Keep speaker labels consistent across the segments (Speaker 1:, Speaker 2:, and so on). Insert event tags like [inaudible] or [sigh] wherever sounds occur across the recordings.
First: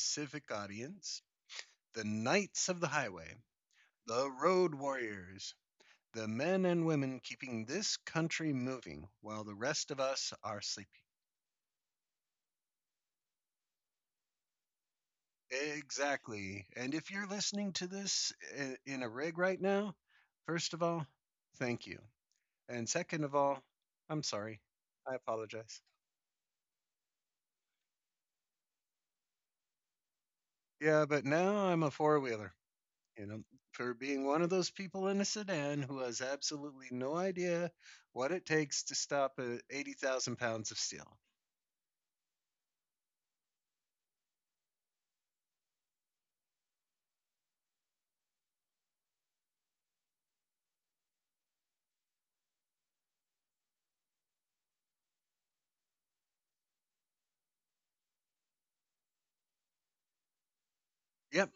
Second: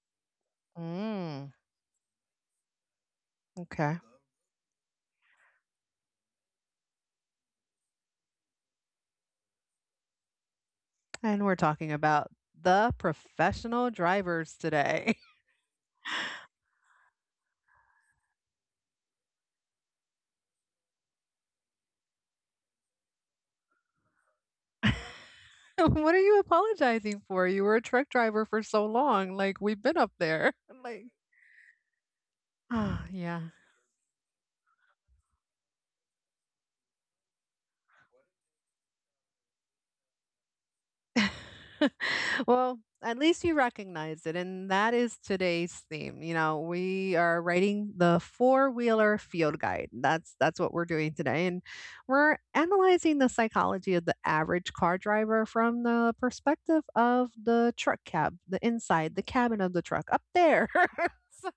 Speaker 1: specific audience,
Speaker 2: Mm,
Speaker 1: the Knights of the Highway,
Speaker 2: okay.
Speaker 1: the Road Warriors, the men and women keeping this country moving while the rest of us are sleeping.
Speaker 2: And we're talking about the professional drivers today.
Speaker 1: Exactly. And if you're listening to this in a rig right now, first of all, thank you. And second of all, I'm sorry. I
Speaker 2: [laughs]
Speaker 1: apologize.
Speaker 2: What are you apologizing for? You were a truck driver for so long. Like, we've been up there. [laughs]
Speaker 1: Yeah,
Speaker 2: Like,
Speaker 1: but now I'm a four wheeler,
Speaker 2: [sighs] ah,
Speaker 1: you
Speaker 2: yeah.
Speaker 1: know, for being one of those people in a sedan who has absolutely no idea what it takes to stop 80,000 pounds of steel.
Speaker 2: [laughs] Well, at least you recognize it. And that is today's theme. You know, we are writing the four wheeler field guide. That's what we're doing today. And we're analyzing the psychology of the average car driver from the perspective of the truck cab, the inside, the cabin of the truck up there. [laughs]
Speaker 1: Yep.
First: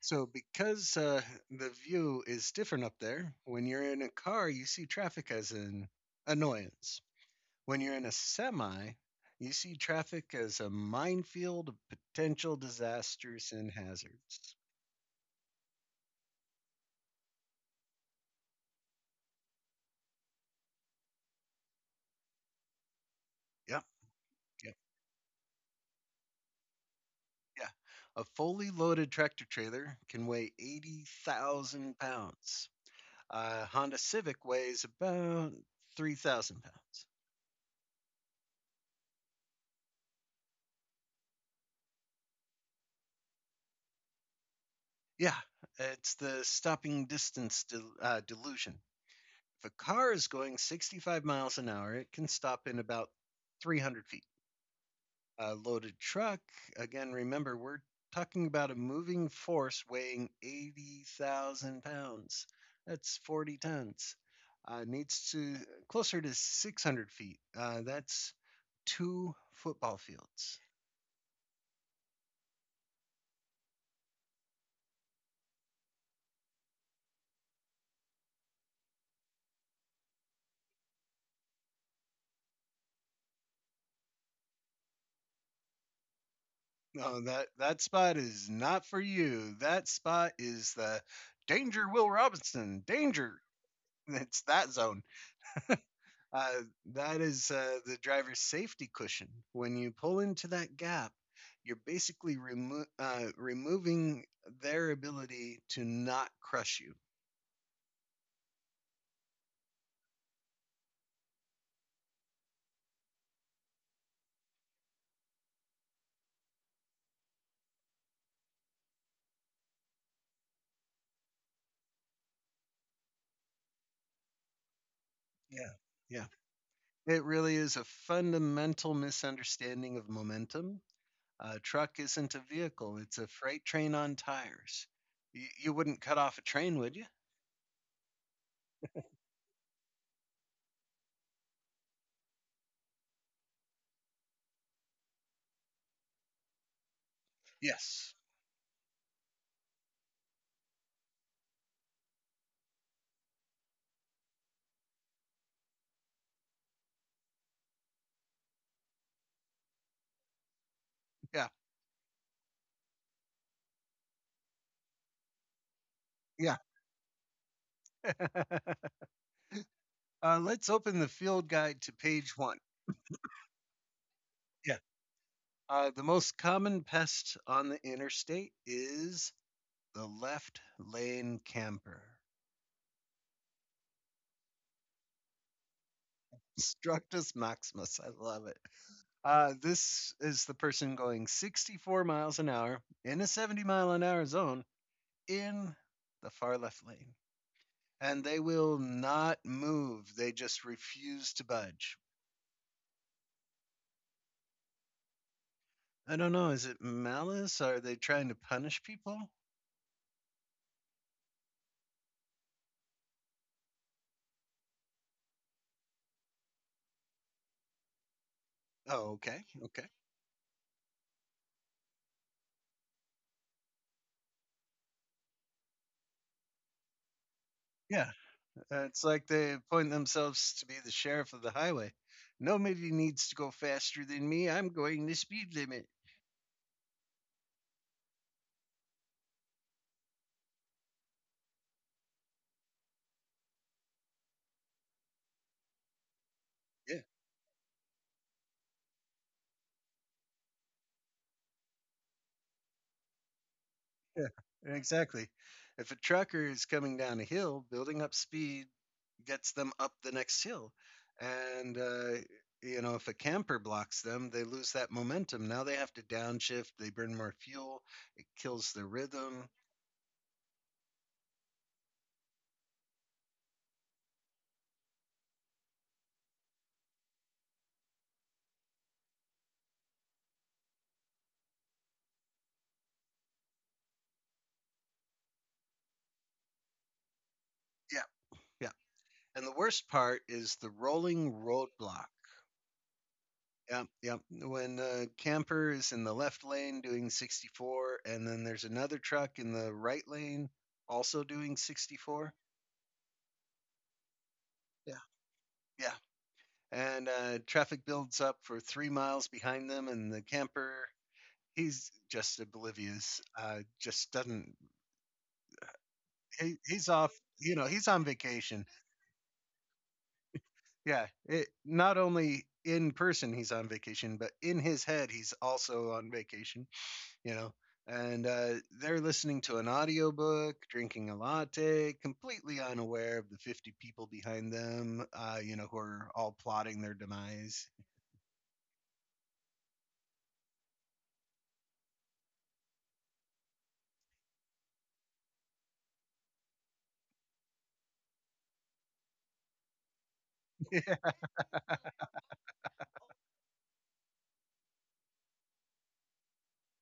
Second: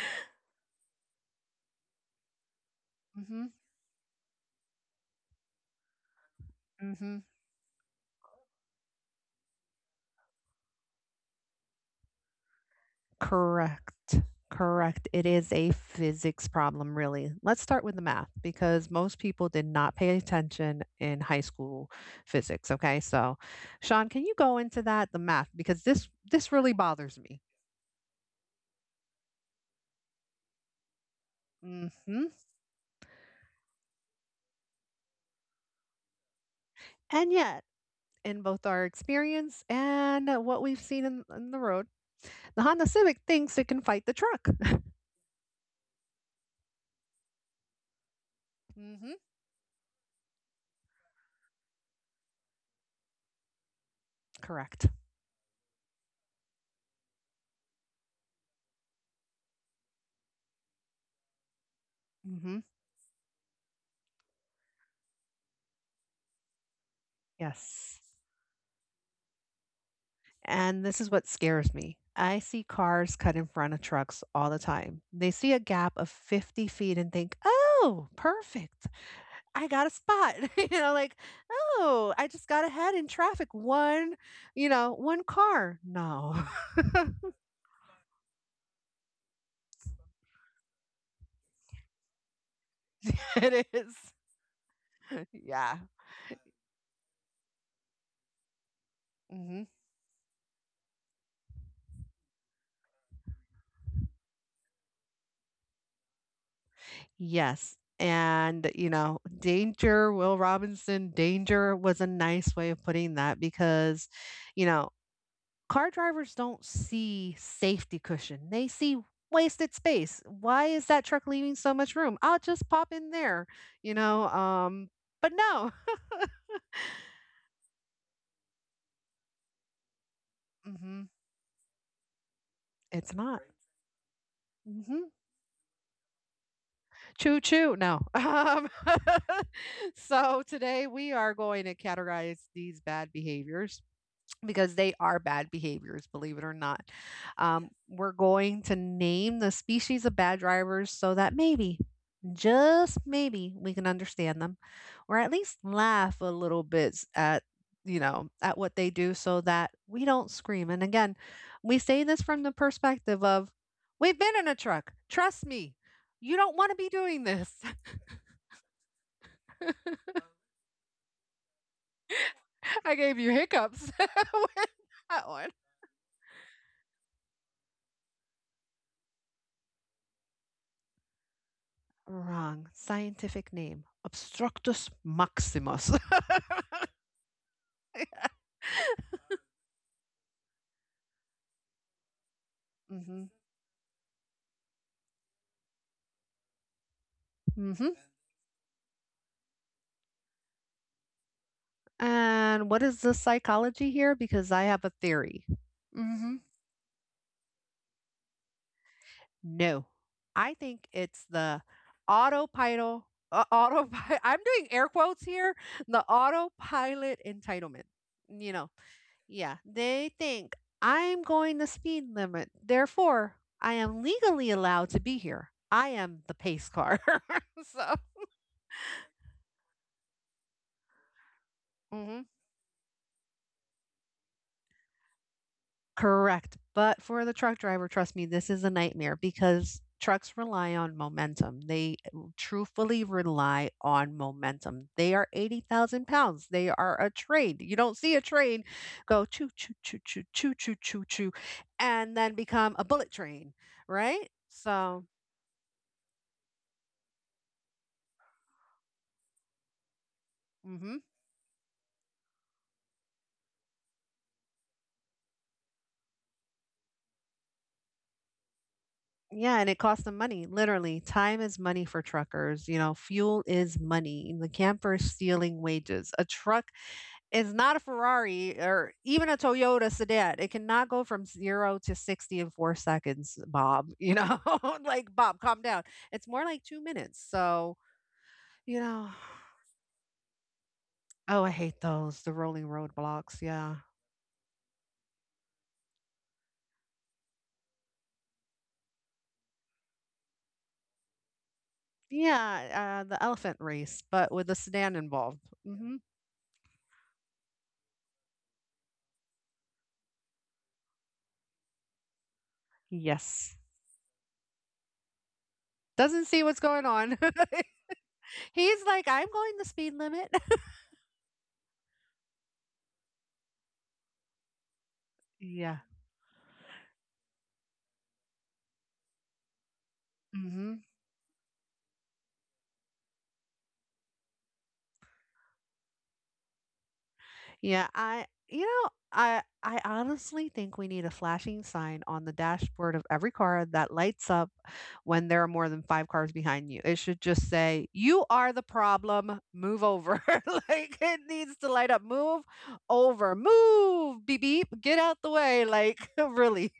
Speaker 1: So, because the view is different up there.
Speaker 2: hmm
Speaker 1: When you're in a car, you see traffic as an annoyance.
Speaker 2: hmm
Speaker 1: When you're in a semi, you see traffic as a minefield of potential disasters and
Speaker 2: Correct.
Speaker 1: hazards.
Speaker 2: Correct. It is a physics problem, really. Let's start with the math because most people did not pay attention in high school physics. Okay. So,
Speaker 1: Yep.
Speaker 2: Sean, can you go into that, the math? Because this really bothers me.
Speaker 1: Yeah. A fully loaded tractor trailer can weigh 80,000
Speaker 2: Hmm
Speaker 1: pounds. A Honda Civic weighs about 3,000 pounds.
Speaker 2: And yet, in both our experience and what we've seen in the road, the Honda Civic thinks it can fight the truck.
Speaker 1: Yeah, it's the stopping distance
Speaker 2: [laughs]
Speaker 1: delusion.
Speaker 2: hmm
Speaker 1: If a car is going 65 miles an hour, it can stop in about 300 feet.
Speaker 2: Correct.
Speaker 1: A loaded truck, again, remember, we're talking about a moving force weighing 80,000 pounds.
Speaker 2: Hmm
Speaker 1: That's 40 tons. Needs to closer to 600 feet.
Speaker 2: Yes.
Speaker 1: That's two football fields.
Speaker 2: And this is what scares me. I see cars cut in front of trucks all the time. They see a gap of 50 feet and think, oh, perfect. I got a spot. [laughs] You know, like, oh, I just got ahead in traffic. One, you know, one car. No,
Speaker 1: No, that spot is not for you. That spot is the danger. Will Robinson
Speaker 2: [laughs]
Speaker 1: danger.
Speaker 2: it is.
Speaker 1: It's that zone.
Speaker 2: [laughs] Yeah.
Speaker 1: Uh, that is the driver's safety cushion.
Speaker 2: hmm
Speaker 1: When you pull into that gap, you're basically removing their ability to not crush you.
Speaker 2: Yes. And, you know, danger, Will Robinson, danger was a nice way of putting that because, you know, car drivers don't see safety cushion. They see wasted space. Why is that truck leaving so much room? I'll just pop in there, you know. But
Speaker 1: Yeah.
Speaker 2: no,
Speaker 1: Yeah. It really is a fundamental misunderstanding of
Speaker 2: [laughs]
Speaker 1: momentum.
Speaker 2: hmm
Speaker 1: A truck isn't a vehicle,
Speaker 2: it's
Speaker 1: it's a
Speaker 2: not.
Speaker 1: freight train on tires.
Speaker 2: Hmm
Speaker 1: You wouldn't cut off a train, would you?
Speaker 2: Choo choo. No. [laughs] [laughs] So today we are going to categorize these bad behaviors because they are bad behaviors, believe it or not.
Speaker 1: Yes.
Speaker 2: We're going to name the species of bad drivers so that maybe, just maybe, we can understand them, or at least laugh a little bit s- at you know at what they do, so that we don't scream. And again,
Speaker 1: Yeah.
Speaker 2: we say this from the perspective of, we've been in a truck, trust me, you
Speaker 1: Yeah.
Speaker 2: don't want to be doing this.
Speaker 1: [laughs] Let's open the field guide to page one.
Speaker 2: [laughs] I gave you hiccups [laughs] with
Speaker 1: Yeah.
Speaker 2: that one.
Speaker 1: The most common pest on the interstate is the left lane camper.
Speaker 2: Wrong scientific name: obstructus maximus.
Speaker 1: [laughs] Structus maximus. I love it.
Speaker 2: [laughs]
Speaker 1: This is the person going 64 miles an hour in
Speaker 2: hmm
Speaker 1: a 70-mile an hour zone in the far left lane.
Speaker 2: hmm
Speaker 1: And they will not move. They just refuse to budge.
Speaker 2: And what is the psychology here? Because I have a theory.
Speaker 1: I don't
Speaker 2: Hmm
Speaker 1: know. Is it malice? Are they trying to punish people?
Speaker 2: No, I think it's the autopilot. Autopilot. [laughs] I'm doing air quotes here. The autopilot entitlement. You know,
Speaker 1: Oh, okay.
Speaker 2: yeah,
Speaker 1: Okay.
Speaker 2: they think I'm going the speed limit. Therefore, I am legally allowed to be here. I am the pace car. [laughs] So,
Speaker 1: Yeah. It's like they appoint themselves to be the sheriff of the highway.
Speaker 2: mhm.
Speaker 1: Nobody needs to go faster than me. I'm going the speed limit.
Speaker 2: Correct. But for the truck driver, trust me, this is a nightmare because trucks rely on momentum. They truthfully rely on momentum. They are 80,000 pounds. They
Speaker 1: Yeah,
Speaker 2: are a train. You don't see a train go choo, choo, choo, choo, choo, choo, choo, choo, and then become a bullet train,
Speaker 1: yeah,
Speaker 2: right? So,
Speaker 1: exactly. If a trucker is coming down a hill, building up speed gets them up the next hill.
Speaker 2: hmm
Speaker 1: And you know, if a camper blocks them, they lose that momentum. Now they have to downshift. They burn more fuel. It kills their rhythm.
Speaker 2: yeah, and it costs them money. Literally, time is money for truckers. You know, fuel is money. The camper is stealing wages. A truck It's not a Ferrari or even a Toyota sedan. It cannot go from 0 to 60 in 4 seconds, Bob, you know? [laughs] Like, "Bob, calm down." It's more like 2 minutes, so,
Speaker 1: Yeah, yeah.
Speaker 2: you know.
Speaker 1: And the
Speaker 2: [sighs]
Speaker 1: worst part is the rolling
Speaker 2: Oh, I hate
Speaker 1: roadblock.
Speaker 2: those, the rolling roadblocks, yeah.
Speaker 1: Yeah, yeah. When camper is in the left lane doing 64, and then there's another truck in the right lane also doing 64.
Speaker 2: Yeah, the elephant race, but with a sedan
Speaker 1: Yeah.
Speaker 2: involved.
Speaker 1: Yeah.
Speaker 2: Mhm.
Speaker 1: And traffic builds up for 3 miles behind them, and the camper, he's just oblivious.
Speaker 2: Yes.
Speaker 1: Just doesn't.
Speaker 2: Doesn't see
Speaker 1: He,
Speaker 2: what's going
Speaker 1: he's off.
Speaker 2: on.
Speaker 1: You know, he's on
Speaker 2: [laughs]
Speaker 1: vacation.
Speaker 2: He's like, "I'm going the speed limit." [laughs]
Speaker 1: Yeah. It not only in person he's on vacation, but in his head he's
Speaker 2: Yeah.
Speaker 1: also on vacation. You know, and they're listening to an audiobook
Speaker 2: Mhm.
Speaker 1: drinking a latte completely unaware of the 50 people behind them, you know, who are all plotting their demise.
Speaker 2: Yeah, I you know, I honestly think we need a flashing sign on the dashboard of every car that lights up when there are more than 5 cars behind you. It should just say, "You are the problem. Move over." [laughs]
Speaker 1: [laughs]
Speaker 2: Like,
Speaker 1: Yeah,
Speaker 2: it needs to light up. Move over. Move. Beep beep. Get out the way like [laughs] really.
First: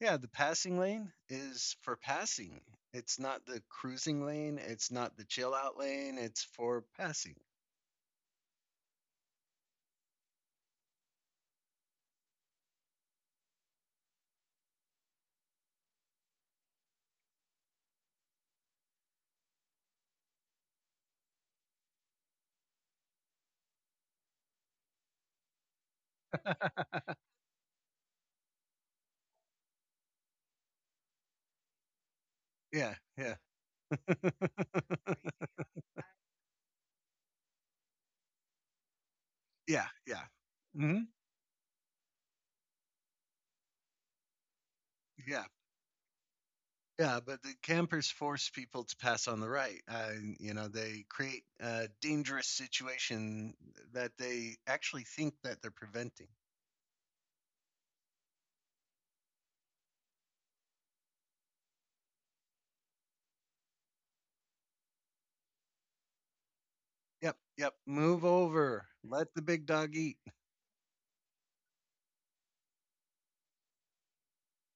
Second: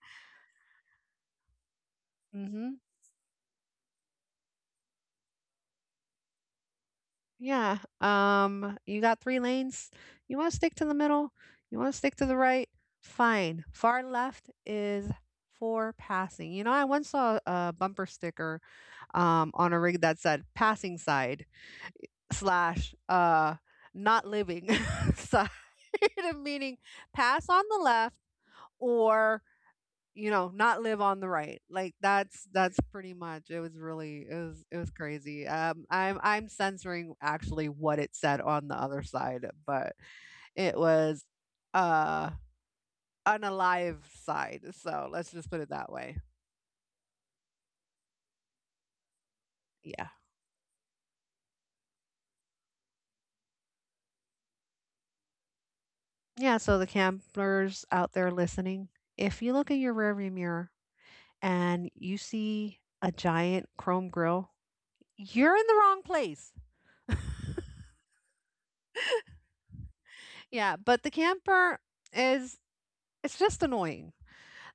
Speaker 1: yeah, the passing lane is for passing.
Speaker 2: Mhm.
Speaker 1: It's not the cruising lane, it's not the chill out lane, it's for passing.
Speaker 2: Yeah. You got three lanes. You want to stick to the middle? You want to stick to the right? Fine. Far left is for passing. You know, I once saw a bumper sticker on a rig that said passing side slash not living [laughs] side, [laughs] meaning pass on the left or, you know, not live on the right, like that's
Speaker 1: Yeah,
Speaker 2: pretty
Speaker 1: yeah.
Speaker 2: much It was really, it was
Speaker 1: [laughs]
Speaker 2: crazy. I'm censoring actually what it said on the other side,
Speaker 1: Yeah,
Speaker 2: but
Speaker 1: yeah.
Speaker 2: it
Speaker 1: Hmm.
Speaker 2: was uh an alive side, so let's
Speaker 1: Yeah.
Speaker 2: just put it that way.
Speaker 1: Yeah, but the campers force people to pass on the right.
Speaker 2: Yeah
Speaker 1: You know, they create a dangerous situation that they actually think that they're preventing.
Speaker 2: yeah So the campers out there listening, if you look in your rearview mirror and you see a giant chrome grill, you're in the wrong place.
Speaker 1: Yep,
Speaker 2: [laughs]
Speaker 1: yep. Move over. Let the big dog eat.
Speaker 2: Yeah, but the camper is it's just annoying.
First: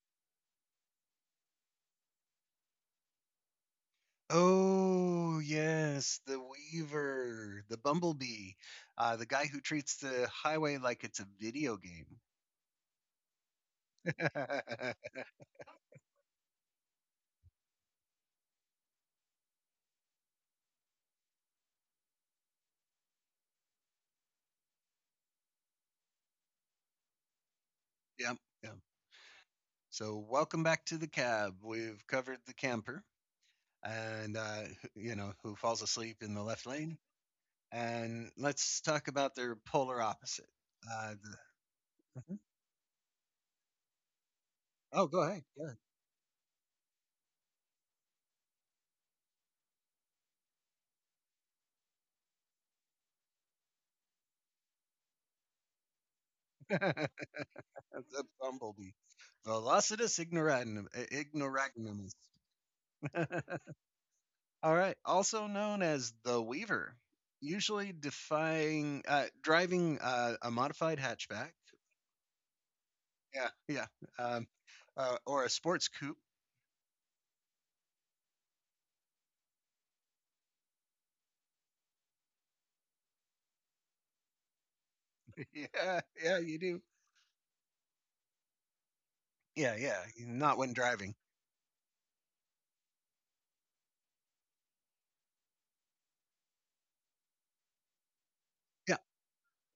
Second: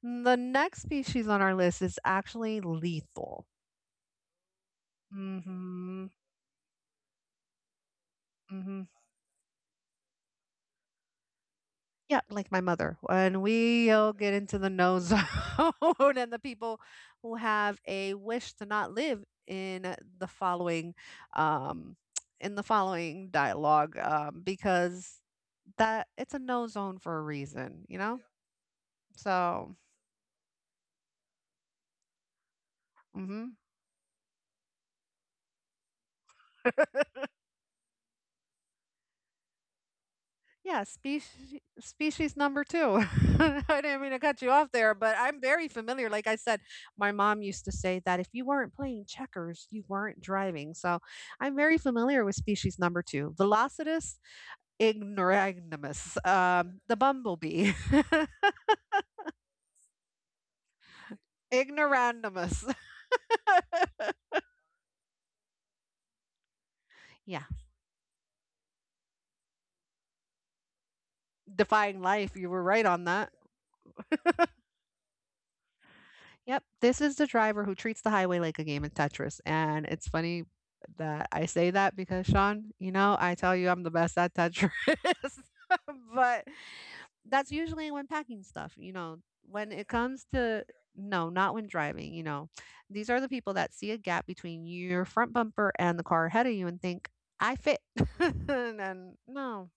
Speaker 2: Mm, the next species on our list is actually lethal.
Speaker 1: Oh,
Speaker 2: Mm Mhm.
Speaker 1: yes, the weaver, the bumblebee,
Speaker 2: mm Mhm.
Speaker 1: the guy who treats the highway like it's a video game.
Speaker 2: Yeah, like my mother. And we'll
Speaker 1: [laughs]
Speaker 2: get into the
Speaker 1: Yep,
Speaker 2: no [laughs] zone and the people who have a wish to not live in the following um in the following dialogue, because that it's a no zone for a reason, you know?
Speaker 1: yep.
Speaker 2: So,
Speaker 1: So, welcome back to the cab. We've covered the camper
Speaker 2: mhm.
Speaker 1: and you know, who falls asleep in the left lane, and let's talk about their polar opposite.
Speaker 2: Yeah,
Speaker 1: Uh,
Speaker 2: species
Speaker 1: the,
Speaker 2: species
Speaker 1: Mhm.
Speaker 2: number 2. [laughs] I didn't mean to cut you off there,
Speaker 1: Oh,
Speaker 2: but
Speaker 1: go
Speaker 2: I'm
Speaker 1: ahead. Go
Speaker 2: very
Speaker 1: ahead.
Speaker 2: familiar. Like I said, my mom used to say that if you weren't playing checkers, you weren't driving. So I'm very familiar with species number 2, Velocitus ignoramus,
Speaker 1: [laughs]
Speaker 2: the
Speaker 1: That's
Speaker 2: bumblebee. [laughs]
Speaker 1: bumblebee. Velocitus ignoratum, ignoramus.
Speaker 2: ignoramus.
Speaker 1: All right, also known as the Weaver,
Speaker 2: Yeah,
Speaker 1: usually defying driving a modified hatchback.
Speaker 2: defying life. You were right on that.
Speaker 1: Yeah, yeah. Um, or a sports coupe.
Speaker 2: Yep, this is the driver who treats the highway like a game of Tetris, and it's funny that I say that because Sean, you know, I tell you I'm the best at Tetris,
Speaker 1: [laughs] Yeah,
Speaker 2: [laughs]
Speaker 1: yeah,
Speaker 2: but
Speaker 1: you do.
Speaker 2: that's usually when packing stuff, you know, when
Speaker 1: Yeah,
Speaker 2: it
Speaker 1: yeah.
Speaker 2: comes
Speaker 1: Not
Speaker 2: to
Speaker 1: when driving.
Speaker 2: no, not when driving, you know. These are the people that see a gap between your front bumper and the car ahead of you and think, I fit. [laughs] And
Speaker 1: Yeah.
Speaker 2: then, no,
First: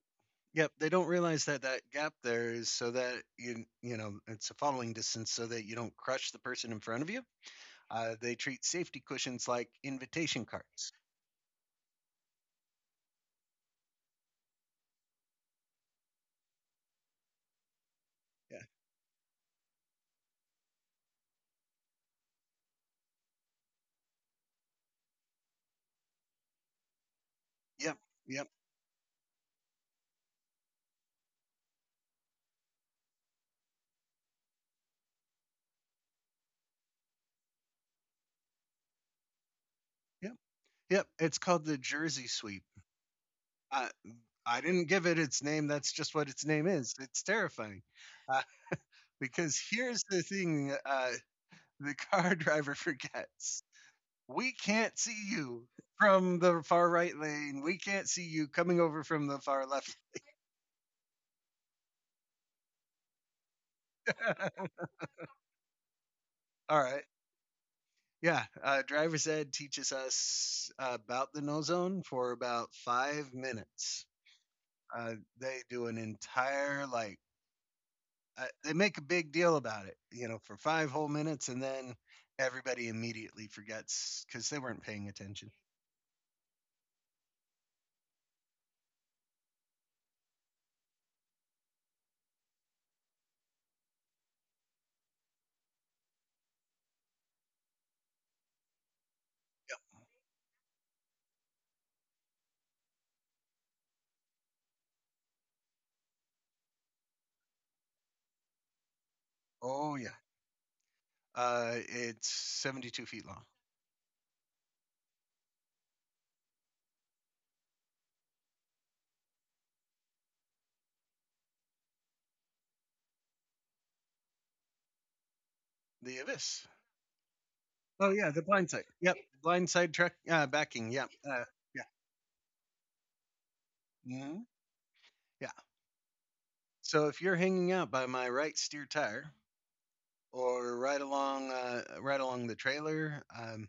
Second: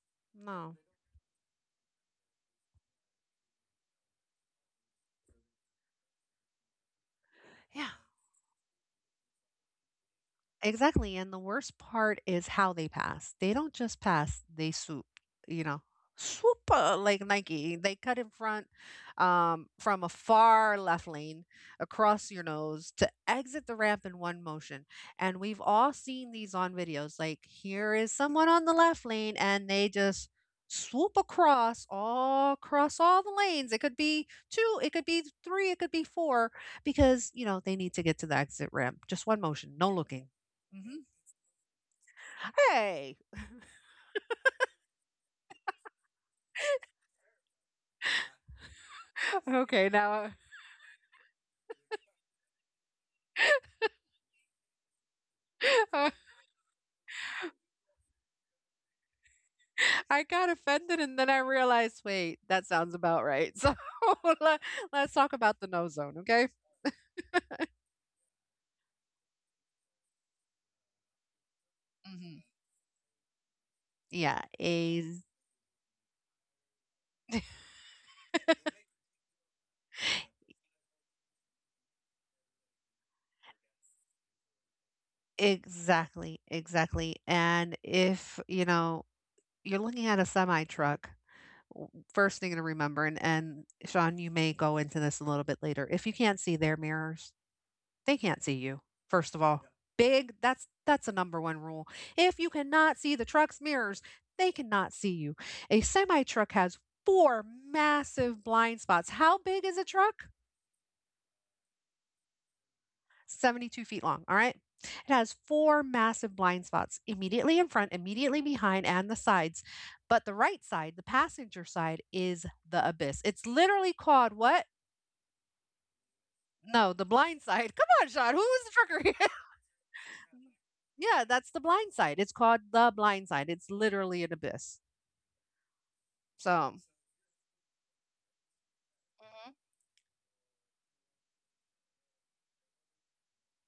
Speaker 1: Yep,
Speaker 2: no.
Speaker 1: they don't realize that that gap there is so that you know it's a following distance so that you don't crush the person in front of you.
Speaker 2: Yeah.
Speaker 1: They treat safety cushions like invitation cards.
Speaker 2: Exactly, and the worst part is how they pass. They don't just pass, they swoop, you know. Swoop like Nike. They cut in
Speaker 1: Yeah.
Speaker 2: front from a far left lane across your nose to exit the ramp in one motion. And we've all seen these on videos. Like, here
Speaker 1: Yep.
Speaker 2: is
Speaker 1: Yep.
Speaker 2: someone on the left lane, and they just swoop across all the lanes. It could be two, it could be three, it could be four, because you know they need to get to the exit ramp. Just one motion, no looking.
Speaker 1: Yep.
Speaker 2: Hmm
Speaker 1: Yep. It's called the Jersey sweep.
Speaker 2: Hey.
Speaker 1: Uh, I didn't give it its name. That's just what its name is. It's terrifying. Uh, because
Speaker 2: Okay,
Speaker 1: here's the
Speaker 2: now
Speaker 1: thing: uh, the car [laughs] driver forgets. We can't see you
Speaker 2: uh,
Speaker 1: from the far right lane. We can't see you coming over from the far left.
Speaker 2: [laughs] I got offended and then I realized, wait, that sounds about right. So [laughs] let,
Speaker 1: [laughs]
Speaker 2: let's talk about the no zone, okay?
Speaker 1: All right. Yeah. Driver's ed teaches us about the no zone for
Speaker 2: hmm
Speaker 1: about 5 minutes.
Speaker 2: Yeah. a
Speaker 1: They do an entire, like, They make a big deal about it, you know, for five whole minutes, and then everybody immediately forgets because they weren't paying attention.
Speaker 2: Exactly, exactly. And if, you know, you're looking at a semi truck, first thing to remember, and Sean, you may go into this a little bit later. If you can't see their mirrors, they can't see you. First of all, big that's a number one rule. If you cannot see the truck's mirrors, they cannot see you. A semi truck has four massive blind spots. How big is a
Speaker 1: Oh, yeah.
Speaker 2: truck?
Speaker 1: It's 72 feet long.
Speaker 2: 72 feet long. All right. It has four massive blind spots immediately in front, immediately behind, and the sides. But the right side, the passenger side, is the abyss. It's literally called what?
Speaker 1: The abyss.
Speaker 2: No, the blind side. [laughs] Come on,
Speaker 1: Oh, yeah.
Speaker 2: Sean. Who
Speaker 1: The
Speaker 2: was
Speaker 1: blind
Speaker 2: the
Speaker 1: side. Yep.
Speaker 2: trucker?
Speaker 1: Blind side truck backing. Yep.
Speaker 2: Yeah, that's the blind side. It's called the blind side. It's literally
Speaker 1: Yeah.
Speaker 2: an
Speaker 1: Hmm.
Speaker 2: abyss.
Speaker 1: Yeah.
Speaker 2: So,
Speaker 1: So if you're hanging out by my right steer tire,
Speaker 2: mhm.
Speaker 1: or right along the trailer.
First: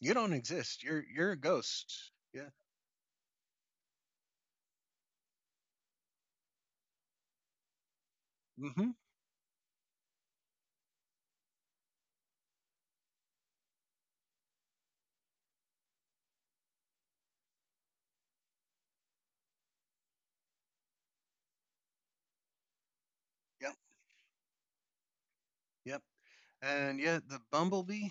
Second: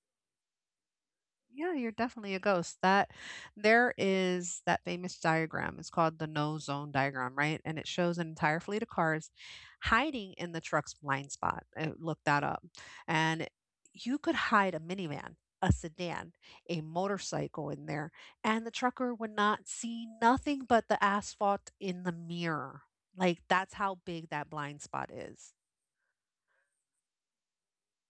Speaker 1: You don't exist. You're a
Speaker 2: Yeah, you're
Speaker 1: ghost.
Speaker 2: definitely a
Speaker 1: Yeah.
Speaker 2: ghost. That There is that famous diagram. It's called the no zone diagram, right? And it shows an entire fleet of
Speaker 1: Mm-hmm.
Speaker 2: cars hiding in the truck's blind spot. Look that up. And you could hide a minivan, a sedan, a motorcycle in there, and the trucker would not see nothing but the asphalt in the mirror. Like, that's
Speaker 1: Yep.
Speaker 2: how big that blind spot is.
Speaker 1: Yep. And yeah, the bumblebee,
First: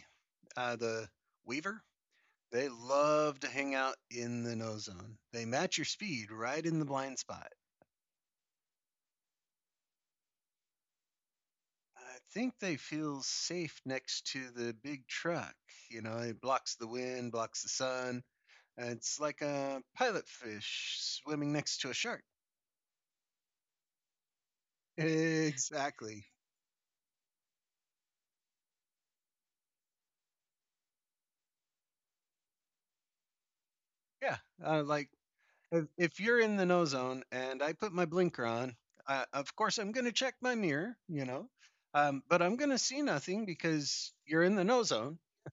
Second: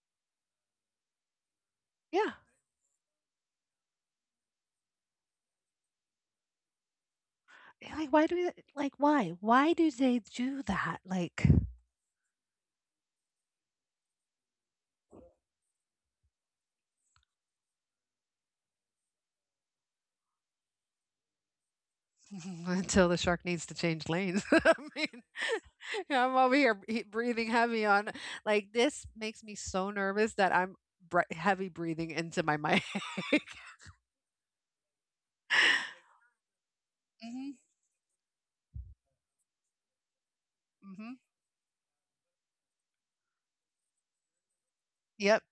Speaker 1: the weaver,
Speaker 2: Yeah.
Speaker 1: they love to hang out in the no zone. They match your speed right in the blind spot.
Speaker 2: Yeah, like, why? Why do they do that? Like
Speaker 1: I think they feel safe next to the big truck. You know, it blocks the wind, blocks the sun. And it's like a pilot fish swimming next to a shark.
Speaker 2: [laughs] until the shark needs to change lanes. [laughs] I mean,
Speaker 1: [laughs]
Speaker 2: [laughs]
Speaker 1: Exactly.
Speaker 2: I'm over here breathing heavy on. Like, this makes me so nervous that I'm heavy breathing into my mic.
Speaker 1: Yeah, like if you're in the no zone
Speaker 2: Hmm
Speaker 1: and I put my blinker on, of course I'm going to check my mirror,
Speaker 2: hmm
Speaker 1: you
Speaker 2: [laughs]
Speaker 1: know, but I'm going to see nothing because you're in the no zone
Speaker 2: Yep.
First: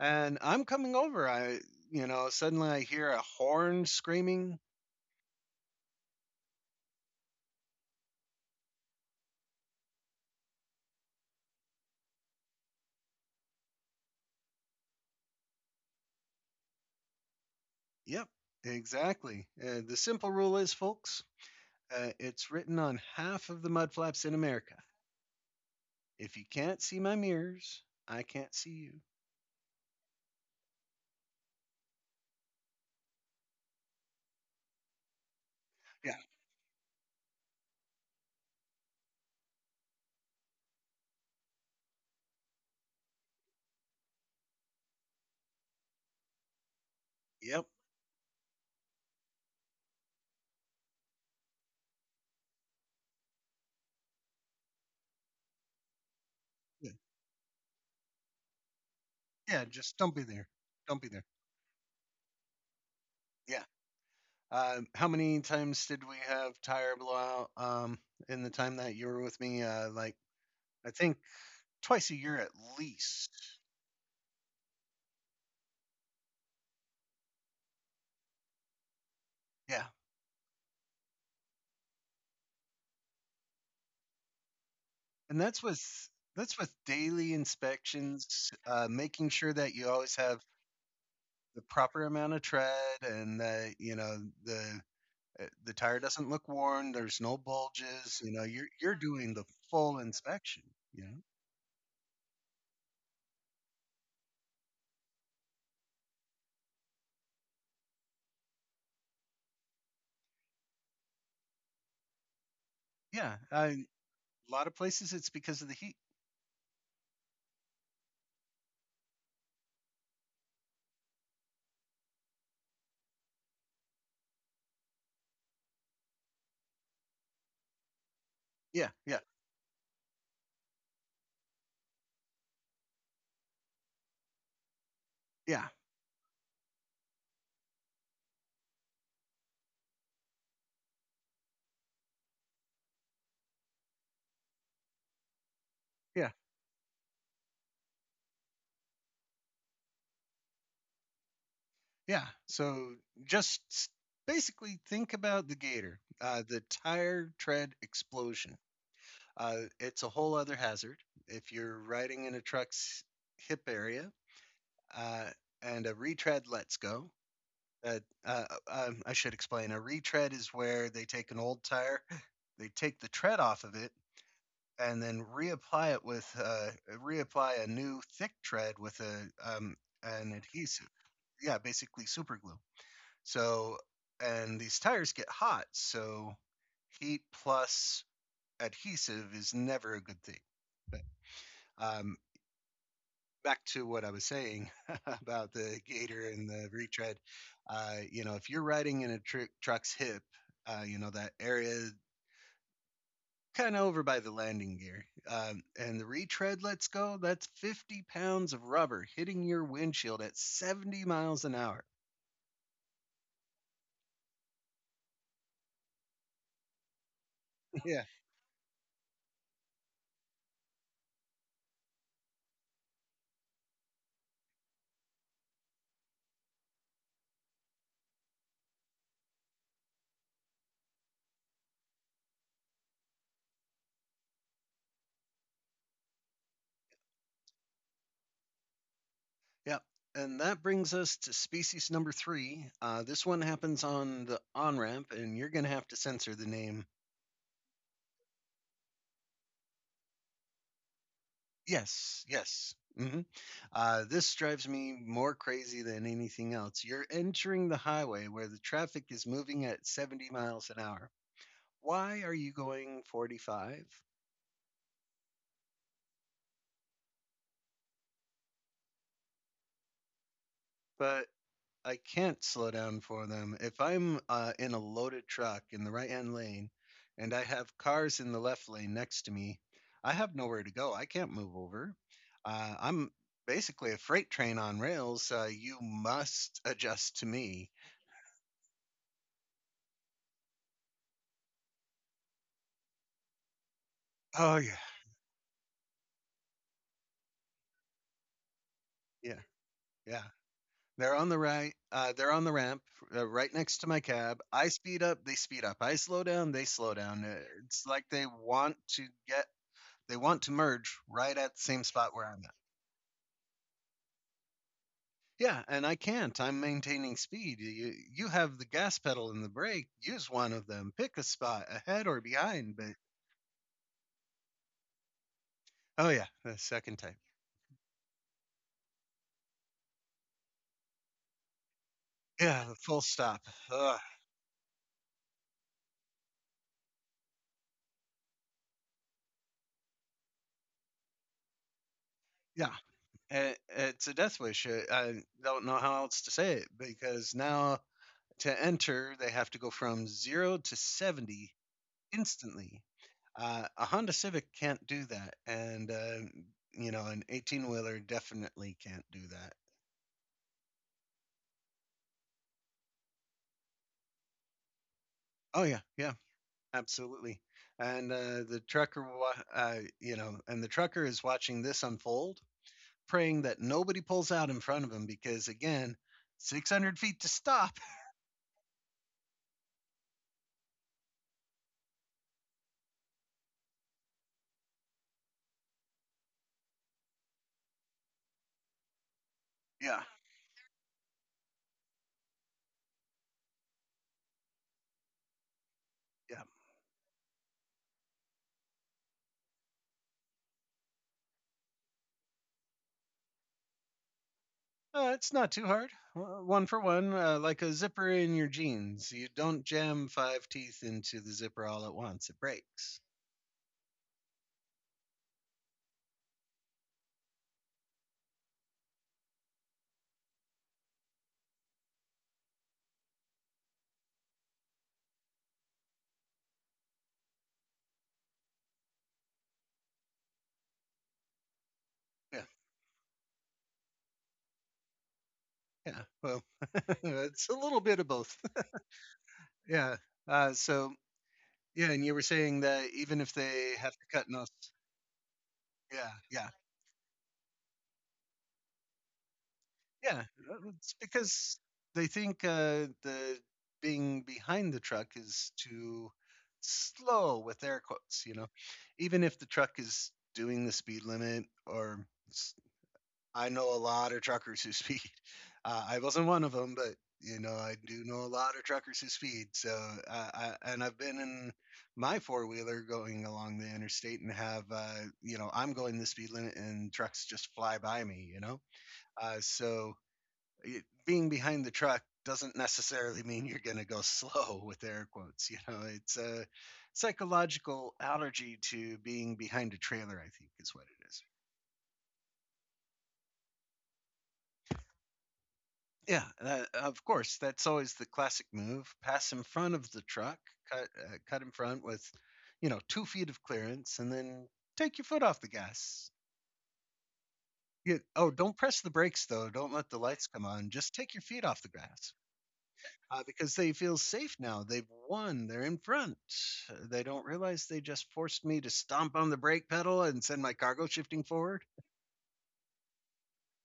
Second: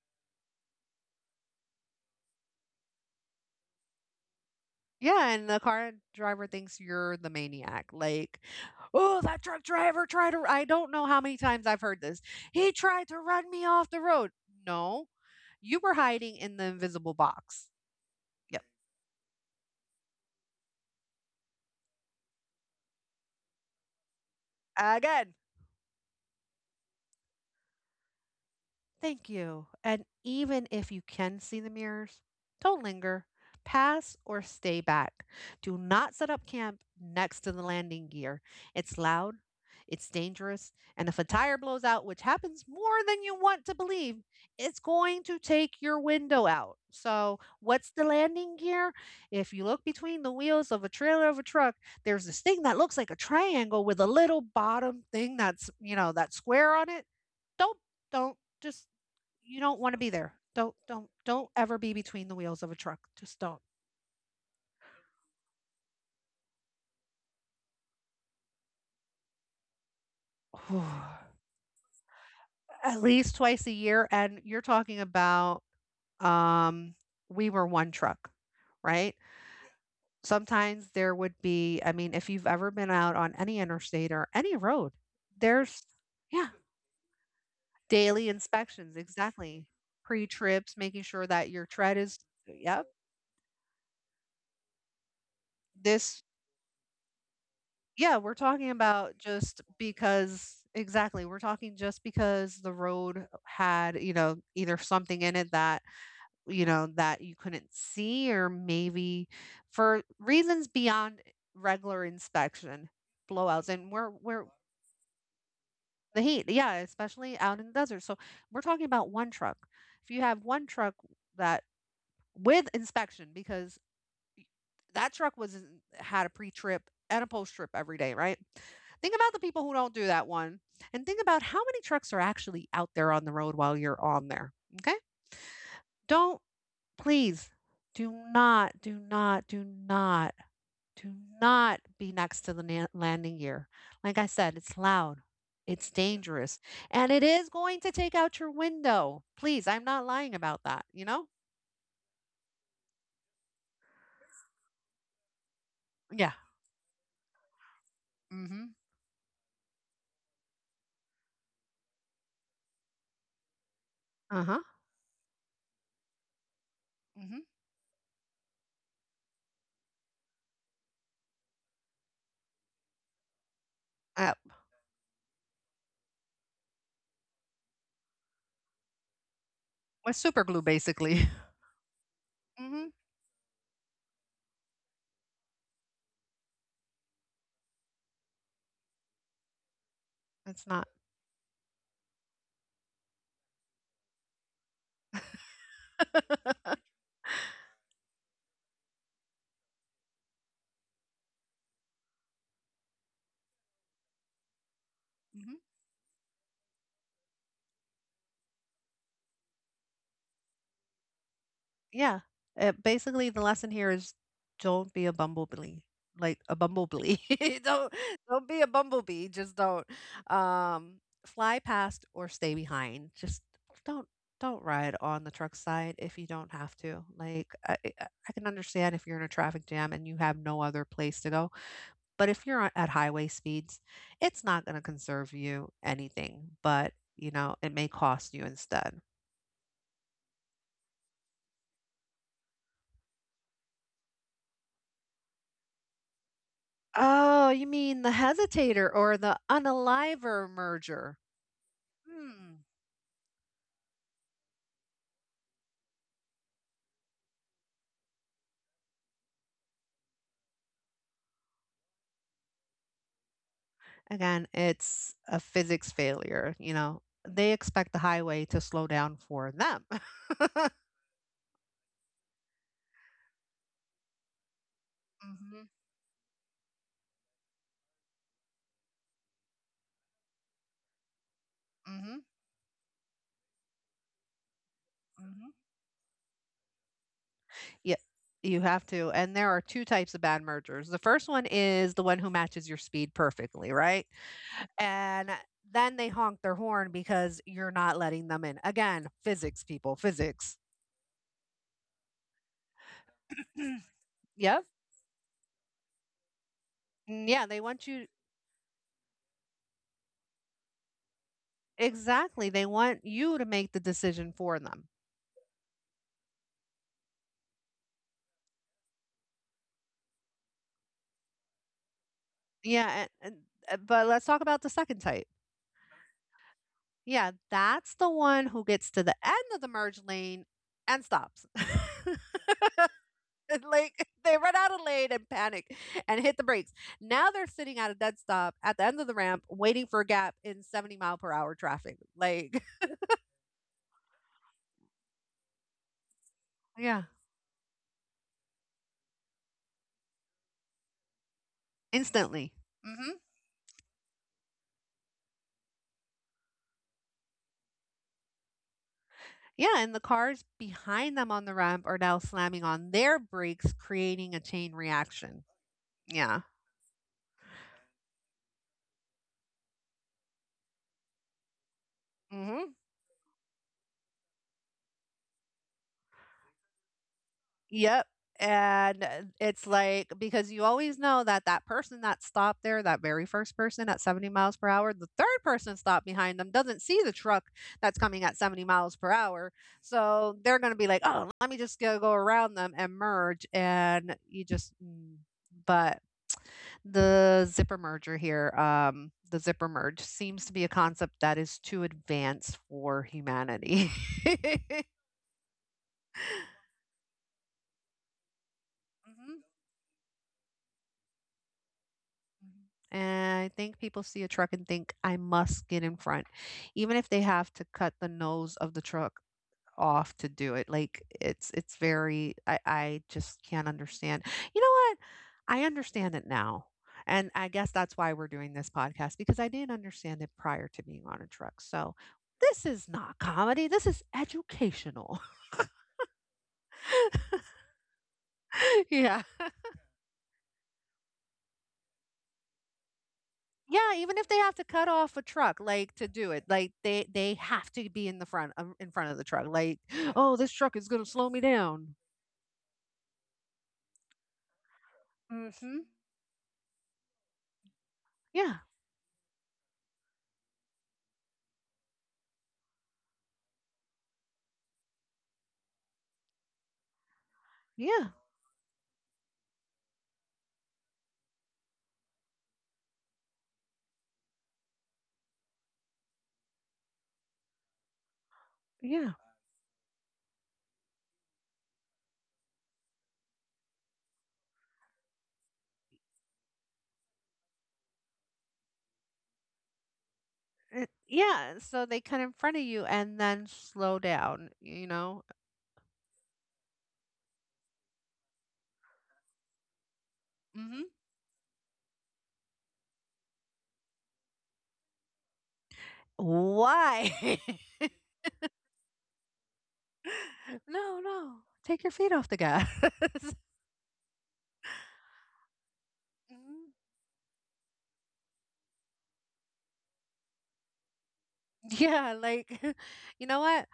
Speaker 1: and I'm coming over. You know, suddenly I hear a horn screaming.
Speaker 2: Yeah, and the car driver thinks you're the maniac. Like, oh, that truck driver tried to. I don't know how many times I've heard this. He tried to run me off the road. No, you were hiding in the invisible box.
Speaker 1: Yep, exactly. The simple rule is, folks, it's written on half of the mud flaps in America.
Speaker 2: Again.
Speaker 1: If you can't see my mirrors, I can't see you.
Speaker 2: Thank you. And even if you can see the mirrors, don't linger. Pass or stay back. Do
Speaker 1: Yeah.
Speaker 2: not set up camp next to the landing gear. It's loud, it's dangerous, and if a tire blows out, which happens more than you want to believe, it's going to take your window out. So,
Speaker 1: Yep.
Speaker 2: what's the landing gear? If you look between the wheels of a trailer of a truck, there's this thing that looks like a triangle with a little bottom thing that's, you know, that square
Speaker 1: Yeah.
Speaker 2: on it. Don't, don't, just you
Speaker 1: Yeah,
Speaker 2: don't want
Speaker 1: just
Speaker 2: to be
Speaker 1: don't be
Speaker 2: there.
Speaker 1: there.
Speaker 2: Don't
Speaker 1: Don't be
Speaker 2: don't
Speaker 1: there.
Speaker 2: don't ever be between the wheels of a truck. Just don't.
Speaker 1: Yeah. How many times did we have tire blowout, in the time that you were with me? I think
Speaker 2: [sighs]
Speaker 1: twice a year at
Speaker 2: At
Speaker 1: least.
Speaker 2: least twice a year and you're talking about um we were one truck, right?
Speaker 1: Yeah,
Speaker 2: Sometimes there would be I mean if you've ever been out on any interstate or any road,
Speaker 1: and that's with
Speaker 2: there's yeah,
Speaker 1: that's with daily
Speaker 2: daily
Speaker 1: inspections,
Speaker 2: inspections
Speaker 1: making sure
Speaker 2: exactly.
Speaker 1: that you always have
Speaker 2: Pre-trips, making sure that
Speaker 1: the
Speaker 2: your tread
Speaker 1: proper
Speaker 2: is
Speaker 1: amount of tread
Speaker 2: yep.
Speaker 1: and that you know the the tire
Speaker 2: This
Speaker 1: doesn't look worn. There's no
Speaker 2: Yeah,
Speaker 1: bulges. You
Speaker 2: we're
Speaker 1: know, you're
Speaker 2: talking
Speaker 1: you're
Speaker 2: about
Speaker 1: doing the
Speaker 2: just
Speaker 1: full
Speaker 2: because
Speaker 1: inspection. You know,
Speaker 2: exactly, we're talking just because the road had, you know, either something in it that, you know, that you couldn't see or maybe for reasons beyond regular inspection,
Speaker 1: yeah. I,
Speaker 2: blowouts and
Speaker 1: a
Speaker 2: we're
Speaker 1: lot of places it's because of the heat.
Speaker 2: the heat, yeah, especially out in the desert. So we're talking about one truck. If you have one truck that with inspection, because that truck was had a pre-trip and a post-trip every day, right?
Speaker 1: Yeah,
Speaker 2: Think
Speaker 1: yeah,
Speaker 2: about the people who don't do that one and think about how many trucks are actually out there on the road while you're on there. Okay?
Speaker 1: yeah,
Speaker 2: Don't please do not do not do not do not be next to the landing gear. Like I said, it's loud. It's
Speaker 1: yeah.
Speaker 2: dangerous and it is going to take out your window. Please, I'm not lying about that, you know?
Speaker 1: Yeah. So just s- basically think about the gator,
Speaker 2: Yeah.
Speaker 1: the tire tread explosion.
Speaker 2: Mhm.
Speaker 1: It's a whole other hazard. If you're riding in a truck's hip area,
Speaker 2: Uh-huh.
Speaker 1: uh, and a retread lets go,
Speaker 2: Mhm.
Speaker 1: uh, uh, I should explain. A retread is where they take an old tire, [laughs] they take the tread off of it,
Speaker 2: Uh,
Speaker 1: and then reapply it with reapply a new thick tread with a
Speaker 2: with
Speaker 1: an
Speaker 2: super glue
Speaker 1: adhesive.
Speaker 2: basically. [laughs]
Speaker 1: Yeah, basically super glue.
Speaker 2: Mhm.
Speaker 1: So, and these tires get hot, so heat plus adhesive is never a good thing.
Speaker 2: It's not.
Speaker 1: Um, Back to what I was saying [laughs] about the gator and the retread. You know, if you're riding in a truck's hip, you know that area kind of over by the landing gear,
Speaker 2: Mhm.
Speaker 1: and the retread lets go. That's 50 pounds of rubber hitting your windshield at 70 miles an hour.
Speaker 2: Yeah. Basically, the lesson here is don't be a bumblebee. Like a bumblebee. [laughs] don't
Speaker 1: [laughs] Yeah.
Speaker 2: don't be a bumblebee. Just don't fly past or stay behind. Just don't don't ride on the truck side if you don't have to. Like I can understand if you're in a traffic jam and you have no other place to go. But if you're at highway speeds, it's not going to conserve you anything. But you know, it may cost you instead.
Speaker 1: Yeah, and that brings us to species number three. This one happens on the on ramp, and you're going to have to censor the name.
Speaker 2: Oh, you mean the hesitator or the unaliver merger?
Speaker 1: Yes,
Speaker 2: Hmm.
Speaker 1: yes. Hmm. This drives me more crazy than anything else. You're entering the highway where the traffic is moving at 70 miles an hour. Why are you going 45?
Speaker 2: Again, it's a physics failure, you know. They expect the highway to slow down for them. [laughs]
Speaker 1: But I can't slow down for them. If I'm in a loaded
Speaker 2: Mm-hmm.
Speaker 1: truck in the right hand lane and I have cars in the left lane next to me, I have nowhere to go. I can't move over.
Speaker 2: Mm-hmm.
Speaker 1: I'm basically a freight train on rails.
Speaker 2: Mm-hmm.
Speaker 1: You must adjust to me.
Speaker 2: Yeah, you have to. And there are two types of bad mergers. The first one is the one who matches your speed perfectly, right?
Speaker 1: Oh, yeah.
Speaker 2: And then they honk their horn because you're not letting them in. Again,
Speaker 1: Yeah.
Speaker 2: physics people,
Speaker 1: Yeah.
Speaker 2: physics. [clears throat]
Speaker 1: They're on the right. They're on the ramp right next to my cab.
Speaker 2: Yeah.
Speaker 1: I speed up. They speed up. I slow down. They slow down.
Speaker 2: Mm, yeah, they
Speaker 1: It's
Speaker 2: want
Speaker 1: like
Speaker 2: you
Speaker 1: they want to get, they want to merge right at the same spot where I'm
Speaker 2: exactly,
Speaker 1: at.
Speaker 2: they want you to make the decision for them.
Speaker 1: Yeah, and I can't. I'm maintaining speed. You have the gas pedal and the brake. Use one of them. Pick a spot, ahead or behind.
Speaker 2: Yeah,
Speaker 1: But
Speaker 2: and but let's talk about the second type.
Speaker 1: oh yeah, the second time.
Speaker 2: Yeah, that's the one who gets to the end of the merge lane and stops. [laughs]
Speaker 1: Yeah, the full stop.
Speaker 2: And,
Speaker 1: Ugh.
Speaker 2: like [laughs] they run out of lane and panic and hit the brakes. Now they're sitting at a dead stop at the end of the ramp waiting for a gap in 70 mile per hour traffic. Like,
Speaker 1: Yeah, it's a death wish. I don't know how else to say it
Speaker 2: [laughs] yeah,
Speaker 1: because now to enter, they have to go from 0 to 70
Speaker 2: instantly.
Speaker 1: instantly.
Speaker 2: Mm-hmm.
Speaker 1: A Honda Civic can't do that, and you know, an 18 wheeler definitely can't do that.
Speaker 2: Yeah, and the cars behind them on the ramp are now slamming on their brakes, creating a chain reaction.
Speaker 1: Oh yeah, yeah.
Speaker 2: Yeah.
Speaker 1: Absolutely. And the trucker, you know, and the trucker is watching this unfold,
Speaker 2: Hmm.
Speaker 1: praying that nobody pulls out in front of him because, again, 600 feet to stop. [laughs]
Speaker 2: Yep. And it's like because you always know that that person that stopped there, that very first person at 70 miles per hour, the third person stopped behind them doesn't see the truck that's coming at 70 miles per hour.
Speaker 1: Yeah.
Speaker 2: So they're going to be like, oh, let me just go, go around them and merge. And you just, mm. But
Speaker 1: Yeah.
Speaker 2: the zipper merger here, the zipper merge seems to be a concept that is too advanced for humanity. [laughs]
Speaker 1: It's not too hard. One for one, like a zipper in your jeans. You
Speaker 2: Mhm.
Speaker 1: don't jam five teeth into the zipper all at once, it breaks.
Speaker 2: And I think people see a truck and think, I must get in front, even if they have to cut the nose of the truck off to do it. Like it's very I just can't understand. You know what? I understand it now. And I guess that's why we're doing this podcast because I didn't understand it prior to being on a truck. So
Speaker 1: Yeah.
Speaker 2: this is not comedy. This is educational.
Speaker 1: Yeah. Well, [laughs] it's a little bit of both.
Speaker 2: [laughs] Yeah.
Speaker 1: [laughs] Yeah. Uh, so, yeah. And you were saying that even if they
Speaker 2: Yeah,
Speaker 1: have to
Speaker 2: even if
Speaker 1: cut
Speaker 2: they
Speaker 1: nose.
Speaker 2: have to cut off a truck like to
Speaker 1: Yeah.
Speaker 2: do it,
Speaker 1: Yeah.
Speaker 2: like they have to be in the front in front of the truck like,
Speaker 1: Yeah,
Speaker 2: "Oh, this truck is going
Speaker 1: it's
Speaker 2: to slow me
Speaker 1: because
Speaker 2: down."
Speaker 1: they think the being behind the truck is
Speaker 2: Mhm.
Speaker 1: too slow with air quotes. You
Speaker 2: Yeah.
Speaker 1: know, even if the truck is doing the speed limit, or s- I know a lot of truckers who speed. [laughs] I wasn't one of them, but you know, I
Speaker 2: Yeah.
Speaker 1: do know a lot of truckers who speed. So, and I've been in my four wheeler going along the interstate and have, you know, I'm going the speed limit and trucks just fly by me. You know,
Speaker 2: Yeah.
Speaker 1: so being behind the truck doesn't necessarily mean you're going to go [laughs] slow with air quotes, you know. It's a psychological allergy to being behind a trailer, I think is what it is.
Speaker 2: Yeah, so they cut in front of you and then slow down, you know?
Speaker 1: Yeah, of course that's always the classic move. Pass in front of the truck,
Speaker 2: Mhm.
Speaker 1: cut in front with, you know, 2 feet of clearance and then take your foot off the gas.
Speaker 2: Why? [laughs]
Speaker 1: Oh, don't press the brakes though, don't let the lights come
Speaker 2: [laughs]
Speaker 1: on,
Speaker 2: No,
Speaker 1: just take your
Speaker 2: no.
Speaker 1: feet off the
Speaker 2: Take your feet
Speaker 1: grass.
Speaker 2: off the gas.
Speaker 1: uh,
Speaker 2: [laughs]
Speaker 1: because they feel safe now. They've won. They're in front.
Speaker 2: Mhm.
Speaker 1: They don't realize they just forced me to stomp on the brake pedal and send my cargo shifting forward.
Speaker 2: Yeah, like [laughs] you know what?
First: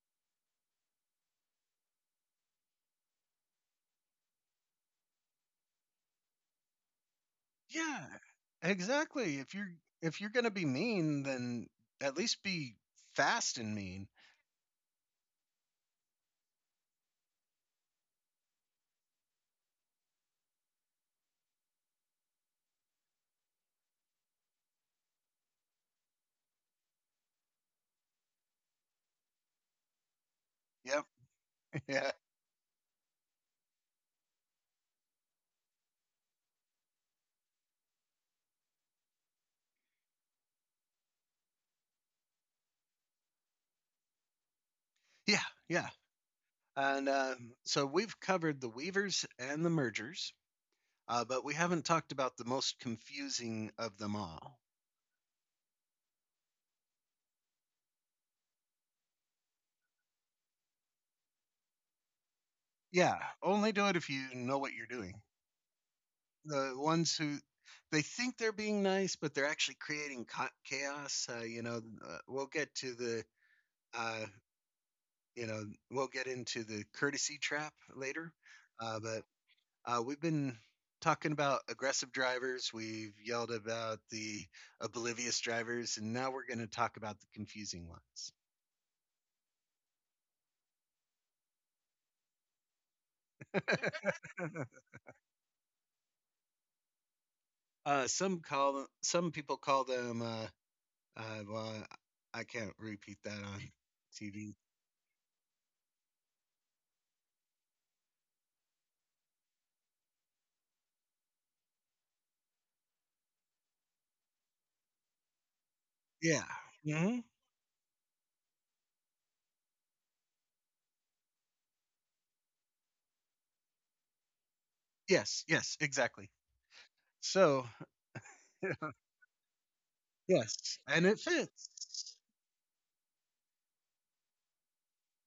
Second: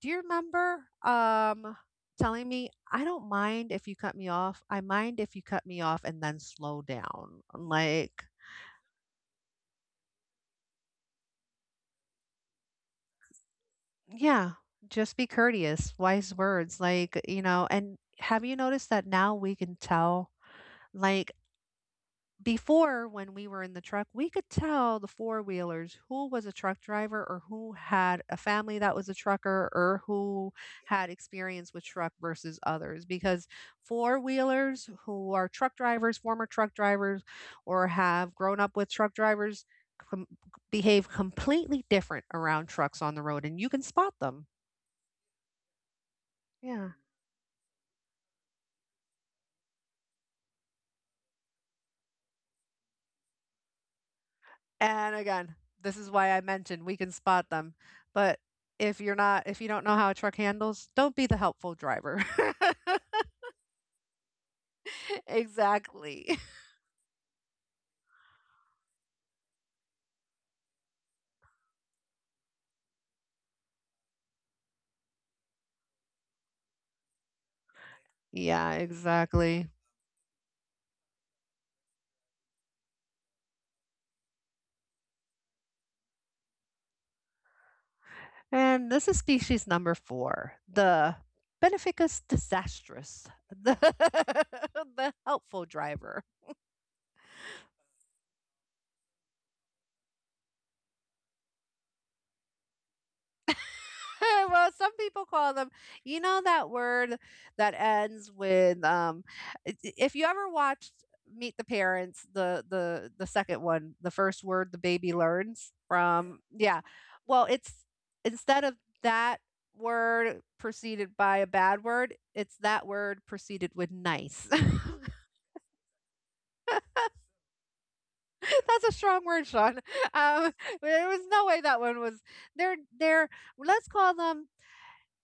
Speaker 2: Do you remember telling me I don't mind if you cut me off. I mind if you cut me off and then slow down.
Speaker 1: Yeah,
Speaker 2: Like,
Speaker 1: exactly. If you're gonna be mean, then at least be fast and mean.
Speaker 2: yeah, just be courteous, wise words, like, you know, and have you noticed that now we can tell like before when we were in the truck, we could tell the four wheelers who was a truck driver or who had a family that was a trucker or who
Speaker 1: Yep.
Speaker 2: had experience
Speaker 1: [laughs]
Speaker 2: with
Speaker 1: Yeah.
Speaker 2: truck versus others. Because four wheelers who are truck drivers, former truck drivers, or have grown up with truck drivers com- behave completely different around trucks on the road, and you can spot them.
Speaker 1: Yeah. Yeah.
Speaker 2: Yeah.
Speaker 1: And so we've covered the weavers and the mergers, but we haven't talked about the most confusing of them all.
Speaker 2: And again, this is why I mentioned we can spot them. But if you're not, if you don't know how a truck handles, don't be the helpful driver.
Speaker 1: Yeah, only do it if you know what you're doing.
Speaker 2: [laughs] Exactly.
Speaker 1: The ones who they think they're being nice, but they're actually creating chaos. We'll get to the uh, you know we'll get into the courtesy trap later,
Speaker 2: Yeah,
Speaker 1: but
Speaker 2: exactly.
Speaker 1: we've been talking about aggressive drivers. We've yelled about the oblivious drivers, and now we're going to talk about the confusing ones.
Speaker 2: And this is species number four, the beneficus disastrous, [laughs] the, [laughs] the helpful driver.
Speaker 1: Some call them, some people call them. Well, I can't repeat that on
Speaker 2: [laughs]
Speaker 1: TV.
Speaker 2: Well, some people call them, you know, that word that ends with if you ever watched Meet the Parents, the second one, the first word the baby learns yeah. from,
Speaker 1: Yeah.
Speaker 2: yeah.
Speaker 1: Hmm.
Speaker 2: Well, it's instead of that word preceded by a bad word, it's that word preceded with nice. [laughs]
Speaker 1: Yes. Yes. Exactly. So,
Speaker 2: That's
Speaker 1: [laughs]
Speaker 2: a strong word, Sean. Um,
Speaker 1: yes, and
Speaker 2: there
Speaker 1: it
Speaker 2: was no way
Speaker 1: fits.
Speaker 2: that one was. They're let's call them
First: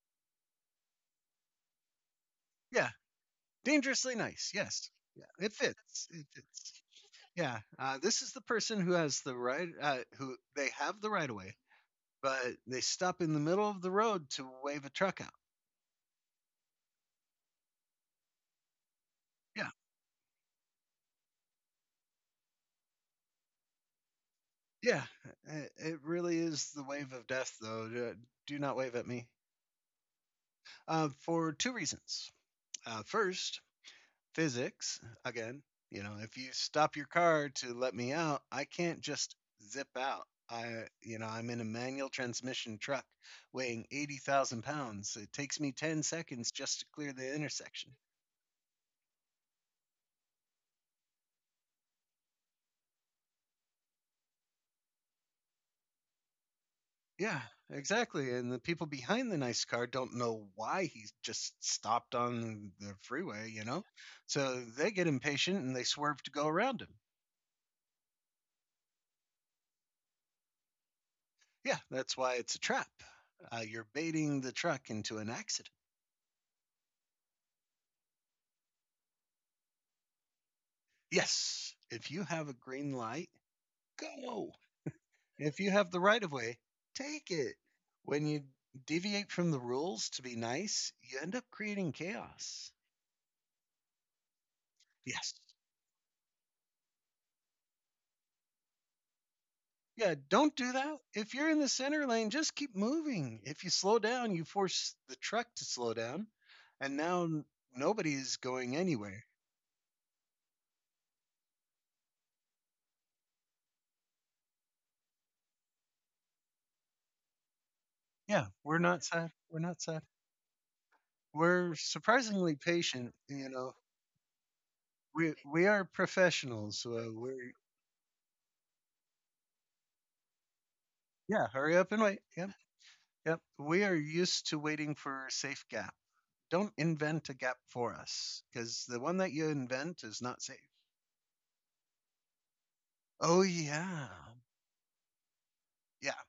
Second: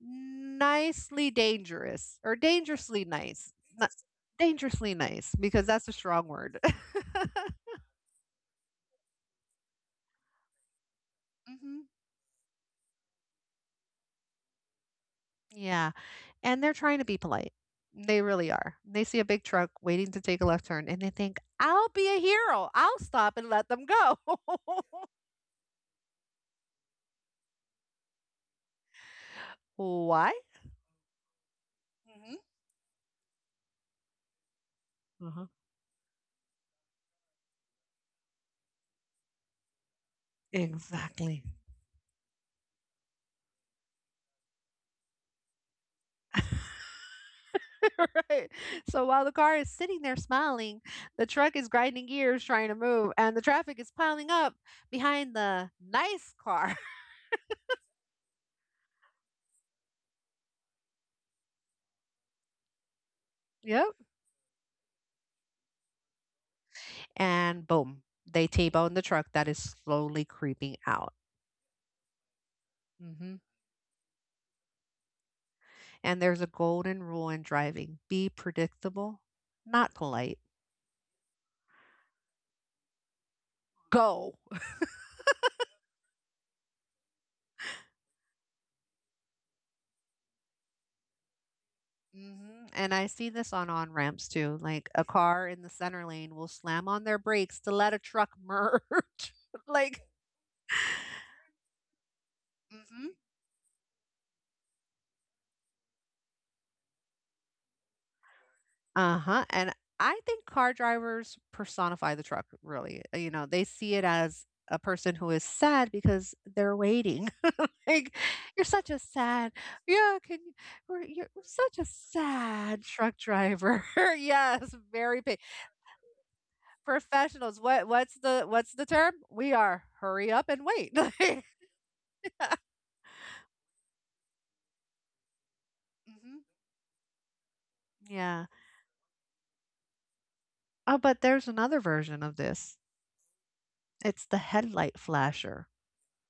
Speaker 2: nicely dangerous or
Speaker 1: Yeah,
Speaker 2: dangerously nice. Not
Speaker 1: dangerously nice. Yes,
Speaker 2: dangerously
Speaker 1: yeah,
Speaker 2: nice
Speaker 1: it
Speaker 2: because that's a
Speaker 1: fits.
Speaker 2: strong
Speaker 1: It
Speaker 2: word.
Speaker 1: fits.
Speaker 2: [laughs]
Speaker 1: Yeah, this is the person who has the right, who they have the right of way,
Speaker 2: Hmm.
Speaker 1: but they stop in the middle of the road to wave a truck out.
Speaker 2: Yeah. And they're trying to be polite. They really are. They see a big truck
Speaker 1: Yeah,
Speaker 2: waiting to take a left turn and they think, I'll be a hero. I'll stop and let them go. [laughs]
Speaker 1: yeah, it really is the wave of death, though. Do not wave at me.
Speaker 2: Why?
Speaker 1: For two reasons.
Speaker 2: Hmm.
Speaker 1: First, physics
Speaker 2: Uh-huh.
Speaker 1: again. You know, if you stop your car to let me out, I can't just zip out. I You know,
Speaker 2: Exactly.
Speaker 1: I'm in a manual transmission truck weighing 80,000 pounds. It takes me 10 seconds just to clear the intersection.
Speaker 2: [laughs] Right. So while the car is sitting there smiling, the truck is grinding gears trying to move, and the traffic is piling up behind the nice car.
Speaker 1: Yeah, exactly, and the people behind the nice car don't know why he just stopped on the freeway, you know.
Speaker 2: Yep.
Speaker 1: So they get impatient and they swerve to go around him.
Speaker 2: And boom, they T-bone the truck that is slowly creeping out.
Speaker 1: Yeah, that's why it's a trap.
Speaker 2: Hmm.
Speaker 1: You're baiting the truck into an accident.
Speaker 2: And there's a golden rule in driving be predictable, not polite.
Speaker 1: Yes. If you have a green light,
Speaker 2: Go.
Speaker 1: go. If you have the right of way, take it. When you deviate from the rules to be nice, you end up creating
Speaker 2: Hmm.
Speaker 1: chaos.
Speaker 2: And I see this on ramps too. Like a
Speaker 1: Yes.
Speaker 2: car in the center lane will slam on their brakes to let a truck merge. [laughs] like,
Speaker 1: Yeah, don't do that. If you're in the center lane, just keep
Speaker 2: hmm
Speaker 1: moving. If you slow down, you force the truck to slow down, and now nobody's going
Speaker 2: uh
Speaker 1: anywhere.
Speaker 2: huh. And I think car drivers personify the truck, really. You know, they see it as a person who is sad because they're waiting. [laughs] Like
Speaker 1: Yeah,
Speaker 2: you're
Speaker 1: we're
Speaker 2: such a
Speaker 1: not sad.
Speaker 2: sad
Speaker 1: We're not sad.
Speaker 2: yeah can you we you're
Speaker 1: We're
Speaker 2: such a
Speaker 1: surprisingly
Speaker 2: sad
Speaker 1: patient.
Speaker 2: truck
Speaker 1: You know,
Speaker 2: driver. [laughs] Yes, very pain
Speaker 1: we are professionals. So we're
Speaker 2: professionals what's the what's the term we are hurry up and wait. [laughs]
Speaker 1: yeah. Hurry up and wait. Yep. Yep. We are used to waiting for a safe gap.
Speaker 2: Mhm.
Speaker 1: Don't invent a gap for us
Speaker 2: Yeah,
Speaker 1: because the one that you invent is not safe.
Speaker 2: oh but there's another version of this,
Speaker 1: Oh, yeah.
Speaker 2: it's the headlight flasher.
Speaker 1: Yeah.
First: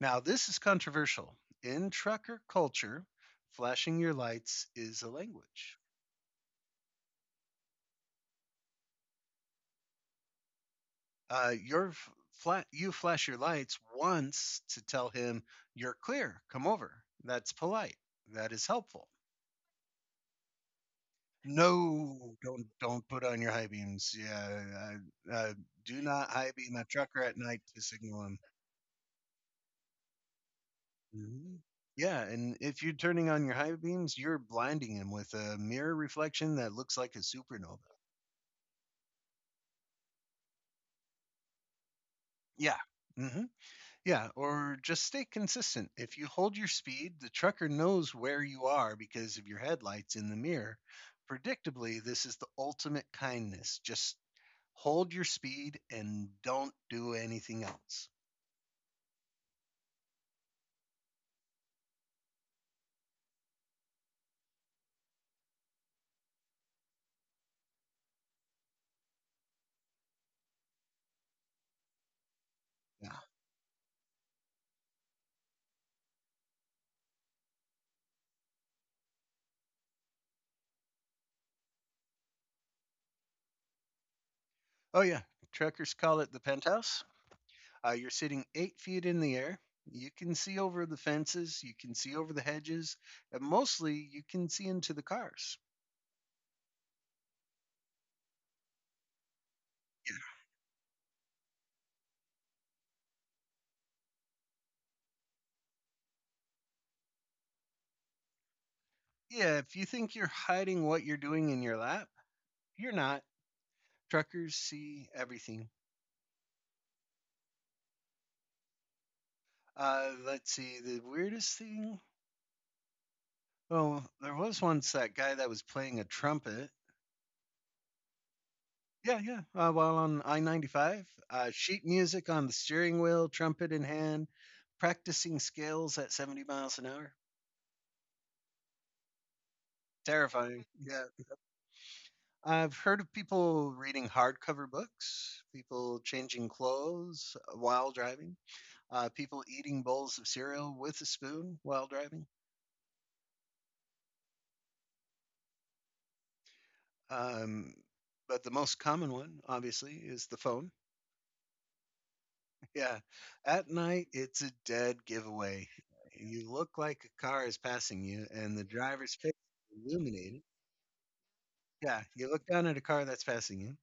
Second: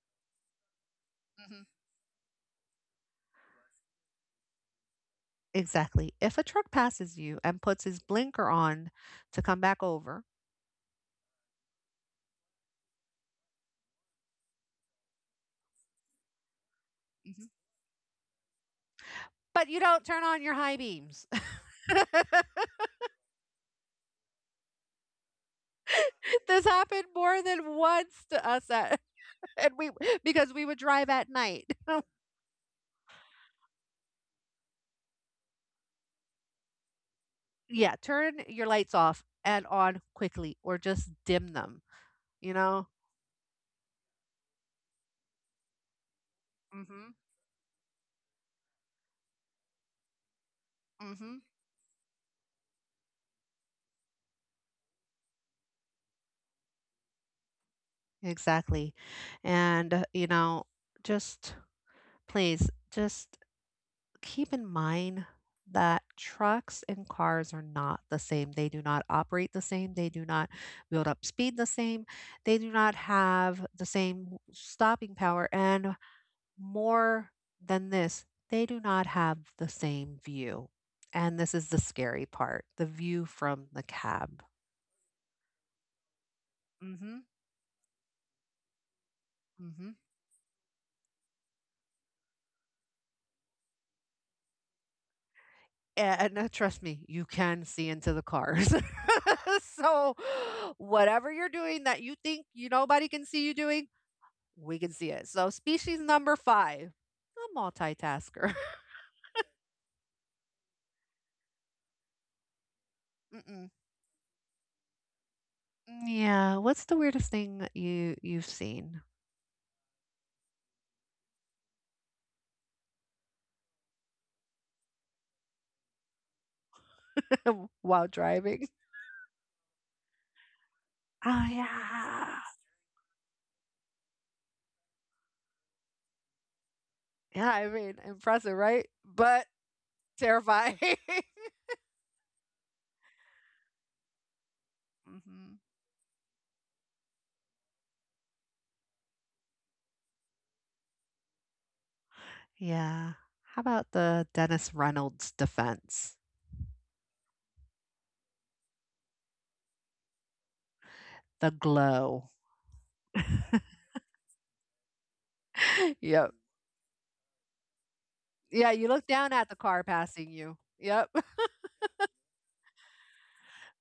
Speaker 1: Now, this is controversial.
Speaker 2: Mhm.
Speaker 1: In trucker culture, flashing your lights is a language.
Speaker 2: Exactly, if a truck passes you and puts his blinker on to come back over.
Speaker 1: Uh, your f- you flash your lights once to tell him you're clear, come over.
Speaker 2: Mhm.
Speaker 1: That's polite. That is helpful.
Speaker 2: But you don't turn on your high beams. [laughs]
Speaker 1: No, don't put on your high beams. Yeah, I do not high
Speaker 2: This
Speaker 1: beam a
Speaker 2: happened
Speaker 1: trucker at
Speaker 2: more
Speaker 1: night
Speaker 2: than
Speaker 1: to signal
Speaker 2: once
Speaker 1: him.
Speaker 2: to us at [laughs] and we because we would drive at
Speaker 1: Hmm
Speaker 2: night. [laughs]
Speaker 1: Yeah, and if you're turning on your high beams, you're blinding him with a mirror reflection that looks like a supernova.
Speaker 2: Yeah, turn your lights off and on quickly or just dim them, you
Speaker 1: Yeah.
Speaker 2: know?
Speaker 1: hmm Yeah, or just stay consistent. If you hold your
Speaker 2: Mhm.
Speaker 1: speed, the trucker knows where you are because of your headlights in the mirror.
Speaker 2: Mhm.
Speaker 1: Predictably, this is the ultimate kindness. Just hold your speed and don't do anything else.
Speaker 2: Exactly. And, you know, just please, just keep in mind that trucks and cars are not the same. They do not operate the same. They do not build up speed the same. They do not
Speaker 1: Yeah.
Speaker 2: have the same stopping power. And more than this, they do not have the same view. And this is the scary part, the view from the cab.
Speaker 1: Oh, yeah. Truckers call it the
Speaker 2: Mm
Speaker 1: penthouse.
Speaker 2: Mhm.
Speaker 1: You're sitting 8 feet in the air.
Speaker 2: mm Mhm.
Speaker 1: You can see over the fences, you can see over the hedges, and mostly you can see into the cars.
Speaker 2: And trust me, you can see into the cars. [laughs] So whatever you're doing that you think you nobody can see you doing, we can see it. So species number 5, a multitasker. [laughs]
Speaker 1: Yeah. Yeah, if you think you're hiding what you're doing in your lap, you're not.
Speaker 2: Mm-mm.
Speaker 1: Truckers see everything.
Speaker 2: Yeah, what's the weirdest thing you've seen
Speaker 1: Let's see, the weirdest thing. Oh, there was once that guy that was playing a trumpet.
Speaker 2: [laughs] while driving?
Speaker 1: Yeah, yeah. While on I-95,
Speaker 2: Oh
Speaker 1: sheet music
Speaker 2: yeah.
Speaker 1: on the steering wheel, trumpet in hand, practicing scales at 70 miles an hour.
Speaker 2: Yeah, I mean, impressive, right? But
Speaker 1: Terrifying.
Speaker 2: terrifying.
Speaker 1: Yeah.
Speaker 2: [laughs]
Speaker 1: I've heard of people reading hardcover books,
Speaker 2: Hmm.
Speaker 1: people changing clothes while driving, people eating bowls of cereal with a spoon while driving.
Speaker 2: Yeah. How about the Dennis Reynolds defense?
Speaker 1: Um, but the most common one, obviously, is the phone.
Speaker 2: The glow.
Speaker 1: Yeah. At night, it's a dead giveaway.
Speaker 2: Yep.
Speaker 1: You look like a car is passing you, and the
Speaker 2: Yeah, you look
Speaker 1: driver's face
Speaker 2: down at the car
Speaker 1: is
Speaker 2: passing
Speaker 1: illuminated.
Speaker 2: you. Yep. [laughs]
Speaker 1: Yeah, you look down at a car that's passing you,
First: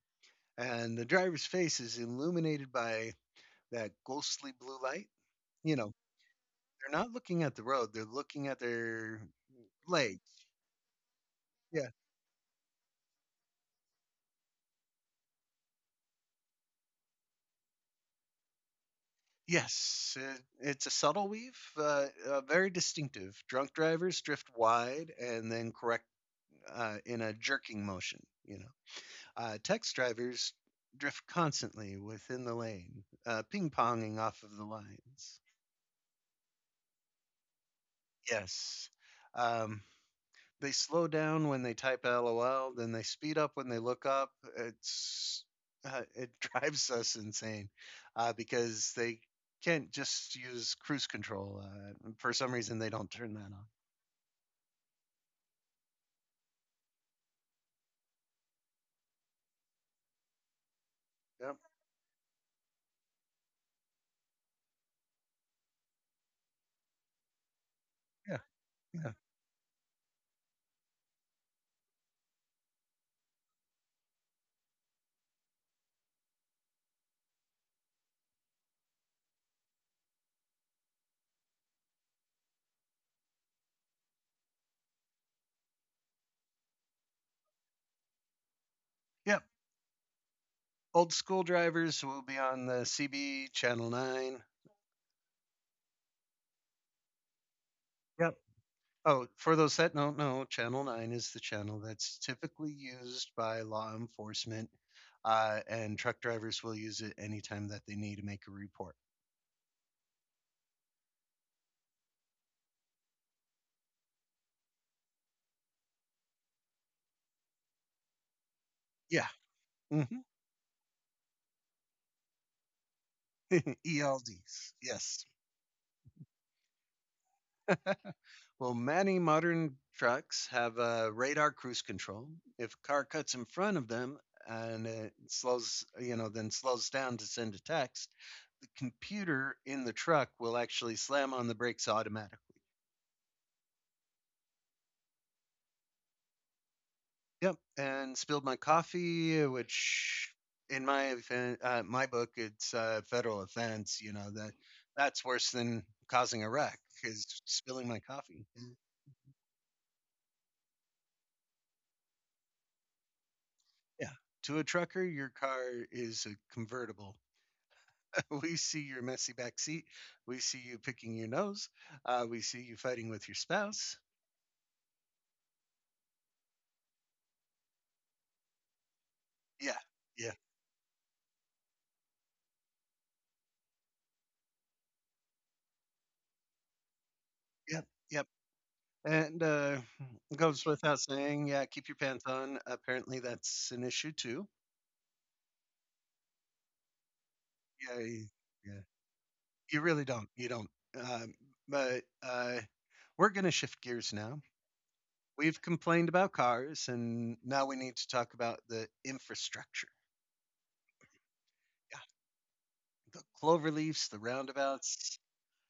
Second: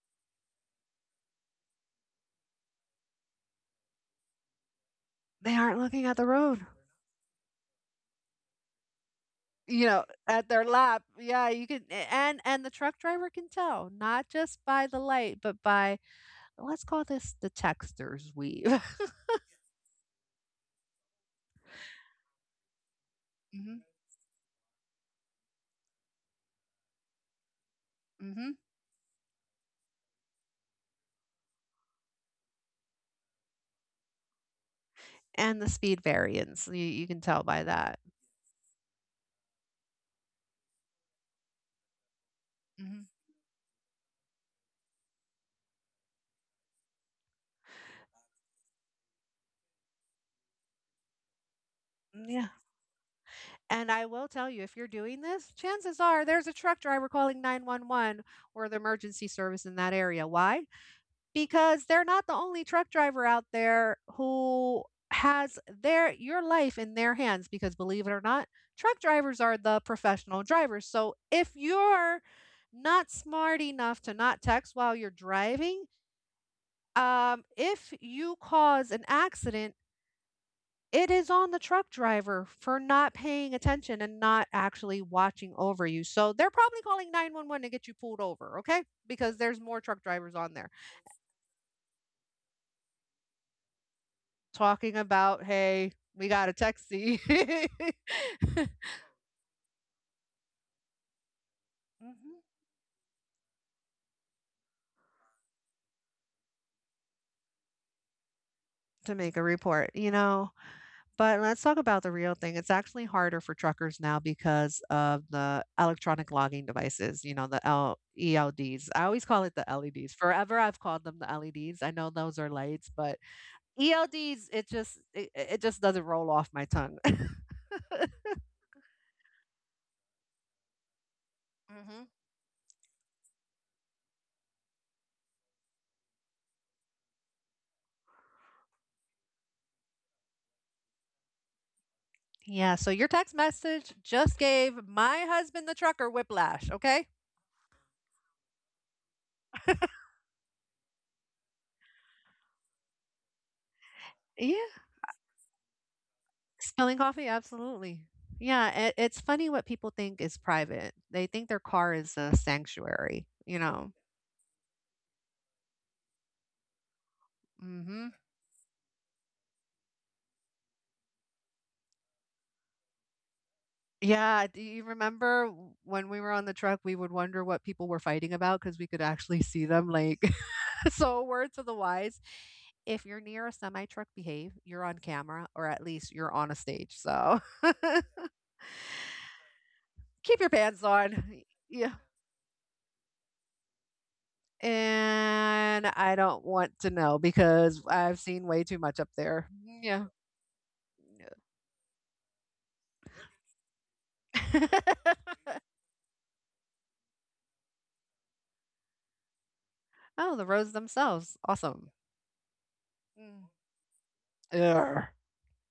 Speaker 1: and the driver's face is illuminated by that ghostly blue light.
Speaker 2: They
Speaker 1: You
Speaker 2: aren't
Speaker 1: know,
Speaker 2: looking at the road.
Speaker 1: they're not looking at the road; they're looking at their
Speaker 2: You know,
Speaker 1: legs.
Speaker 2: at their lap. Yeah, you can
Speaker 1: Yeah.
Speaker 2: and the truck driver can tell, not just by the light, but by let's call this the texter's weave.
Speaker 1: Yes, it's a subtle weave, very distinctive.
Speaker 2: [laughs]
Speaker 1: Drunk
Speaker 2: Hmm.
Speaker 1: drivers drift wide and then correct in a jerking motion.
Speaker 2: Hmm.
Speaker 1: You know. Text drivers drift constantly within the lane, ping ponging off of the lines.
Speaker 2: And the speed variance. You can tell by that.
Speaker 1: Yes. Um, they slow down when they type LOL, then they
Speaker 2: Hmm.
Speaker 1: speed up when they look up. It's it [laughs] drives us insane because they can't just use cruise control. For
Speaker 2: Yeah.
Speaker 1: some reason, they don't turn that on.
Speaker 2: And I will tell you, if you're doing this, chances are there's a truck driver calling 911 or the emergency service in that area. Why?
Speaker 1: Yep.
Speaker 2: Because they're not the only truck driver out there who has their your life in their hands because believe it or
Speaker 1: Yeah.
Speaker 2: not, truck
Speaker 1: Yeah.
Speaker 2: drivers are the professional drivers. So if you're not smart enough to not text while you're driving, if you cause an accident, it is on the truck driver for not paying attention and not actually watching over you. So they're probably calling 911 to get you pulled over, okay? Because
Speaker 1: Yep.
Speaker 2: there's more truck drivers on there
Speaker 1: Old school drivers will be on the CB channel nine.
Speaker 2: talking about, hey, we got a taxi. [laughs]
Speaker 1: Yep. Oh, for those that don't know, Channel 9 is the channel that's
Speaker 2: Mhm.
Speaker 1: typically used by law enforcement, and truck drivers will use it anytime that they need to make a report.
Speaker 2: To make a report, you know? But let's talk about the real thing. It's actually harder for truckers now because of the electronic logging devices, the ELDs. I always
Speaker 1: Yeah.
Speaker 2: call it the LEDs.
Speaker 1: Hmm.
Speaker 2: Forever I've called them the LEDs. I know those are lights, but ELDs, it
Speaker 1: ELDs. [laughs]
Speaker 2: just
Speaker 1: Yes.
Speaker 2: it, it just doesn't roll off my tongue. [laughs]
Speaker 1: Well, many modern trucks have a radar cruise
Speaker 2: hmm
Speaker 1: control. If a car cuts in front of them and it slows, you know, then slows down to send a text, the computer in the truck will actually slam on the brakes automatically.
Speaker 2: Yeah, so your text message just gave my husband the trucker whiplash, okay?
Speaker 1: Yep, and spilled my coffee, which in my book it's a federal offense. You know that
Speaker 2: Yeah.
Speaker 1: that's worse than causing a wreck
Speaker 2: Spilling coffee,
Speaker 1: is spilling
Speaker 2: absolutely.
Speaker 1: my coffee.
Speaker 2: Yeah,
Speaker 1: Mm.
Speaker 2: it's funny what people think is private. They think their car is a sanctuary.
Speaker 1: Yeah, to a trucker, your car is a convertible.
Speaker 2: hmm
Speaker 1: [laughs] we see your messy back seat. We see you picking your nose. We see you fighting with your spouse.
Speaker 2: Yeah, do you remember when we were on the truck, we would wonder what people were fighting about because we could actually see
Speaker 1: Yeah,
Speaker 2: them, like.
Speaker 1: yeah,
Speaker 2: [laughs] So, a word to the wise, if you're near a semi truck, behave. You're on camera, or at least you're on a stage. So,
Speaker 1: yep, yep. And
Speaker 2: [laughs]
Speaker 1: it
Speaker 2: keep your
Speaker 1: goes
Speaker 2: pants
Speaker 1: without
Speaker 2: on. [laughs]
Speaker 1: saying, yeah, keep
Speaker 2: Yeah.
Speaker 1: your pants on. Apparently, that's an issue too.
Speaker 2: And I don't want to know because
Speaker 1: Yeah,
Speaker 2: I've
Speaker 1: yeah,
Speaker 2: seen way too
Speaker 1: yeah.
Speaker 2: much up there.
Speaker 1: You really
Speaker 2: Yeah.
Speaker 1: don't. You don't. Um, but we're going to shift gears now.
Speaker 2: [laughs]
Speaker 1: We've complained about cars, and now we need to talk about the infrastructure.
Speaker 2: Oh, the roads themselves. Awesome.
Speaker 1: Yeah, the
Speaker 2: Mm.
Speaker 1: clover leaves, the
Speaker 2: Ugh.
Speaker 1: roundabouts,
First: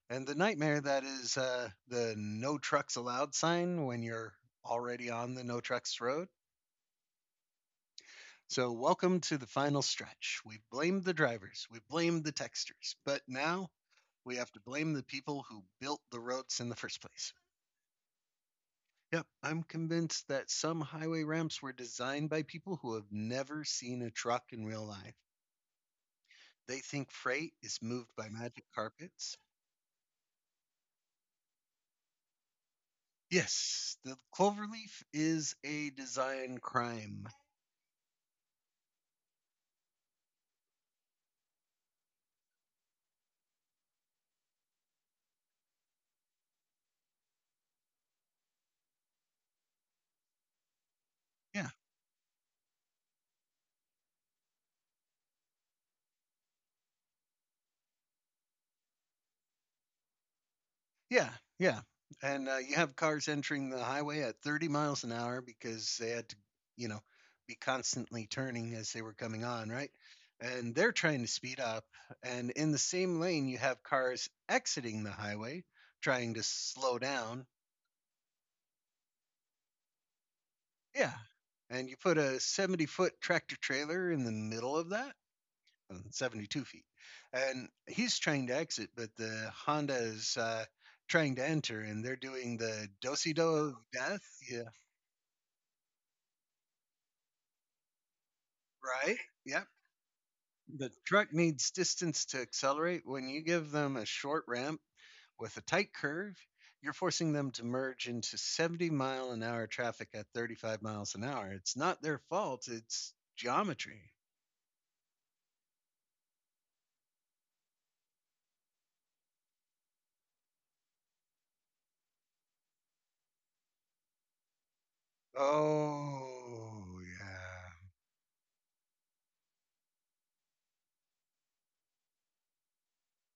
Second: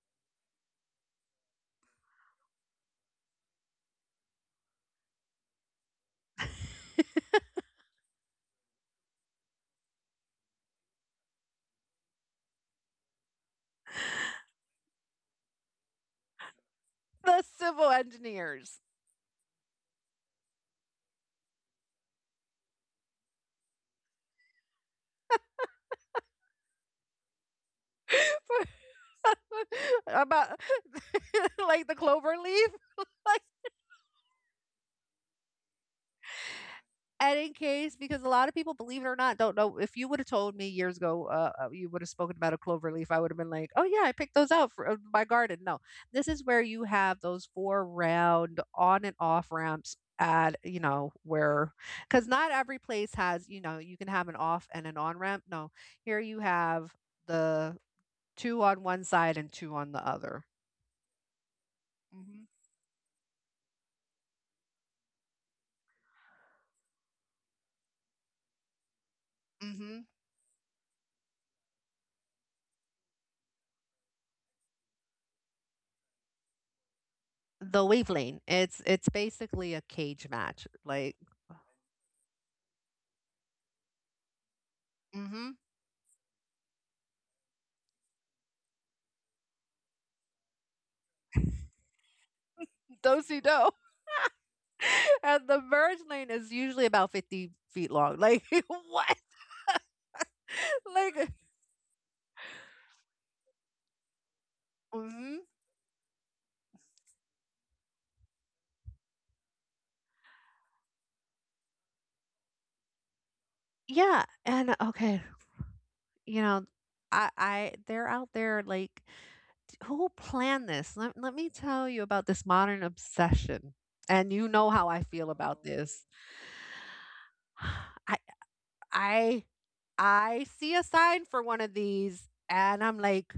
Speaker 1: and the nightmare that is the no trucks allowed sign when you're already on the no trucks road.
Speaker 2: [laughs]
Speaker 1: So, welcome to the final stretch. We've blamed the drivers, we've blamed the texters, but now we have to blame the people who built the roads in the first place.
Speaker 2: The civil engineers.
Speaker 1: Yep, I'm convinced that some highway ramps were designed by people who have never seen a truck in real life. They think freight is moved by magic carpets.
Speaker 2: [laughs] about [laughs] Like the clover leaf. [laughs]
Speaker 1: Yes, the cloverleaf is a design crime.
Speaker 2: And in case, because a lot of people, believe it or not, don't know. If you would have told me years ago, you would have spoken about a clover leaf. I would have been like, "Oh yeah, I picked those out for my garden." No, this is where you have those four round on and off ramps at you know
Speaker 1: Yeah.
Speaker 2: where because not every place has, you can have an off and an on ramp. No, here you have the two on one side and two on the other.
Speaker 1: Yeah, yeah.
Speaker 2: Mhm.
Speaker 1: And you have cars entering the highway at 30 miles an hour because they had to, you know, be constantly turning as they were coming on, right?
Speaker 2: Mhm.
Speaker 1: And they're trying to speed up. And in the same lane, you have cars exiting the highway trying to slow down.
Speaker 2: The wave lane. It's basically a cage match.
Speaker 1: Yeah.
Speaker 2: Like.
Speaker 1: And you put a 70-foot tractor trailer in the middle of that?
Speaker 2: Mhm.
Speaker 1: 72 feet. And he's trying to exit, but the Honda is trying to enter, and they're doing the
Speaker 2: Those
Speaker 1: do-si-do
Speaker 2: who know.
Speaker 1: of death. Yeah,
Speaker 2: [laughs] And the merge lane is usually about 50 feet long. Like, [laughs]
Speaker 1: right.
Speaker 2: what?
Speaker 1: Yep.
Speaker 2: [laughs]
Speaker 1: The truck
Speaker 2: Like,
Speaker 1: needs distance to accelerate. When you give them a short ramp
Speaker 2: mhm.
Speaker 1: with a tight curve, you're forcing them to merge into 70-mile an hour traffic at 35 miles an hour. It's not their fault, it's geometry.
Speaker 2: Yeah. And, okay, you know, they're out there like, who planned this? Let me tell you about this modern obsession. And you know how I feel about, Oh, this.
Speaker 1: Oh, yeah.
Speaker 2: [sighs] I, I, I see a sign for one of these and I'm like,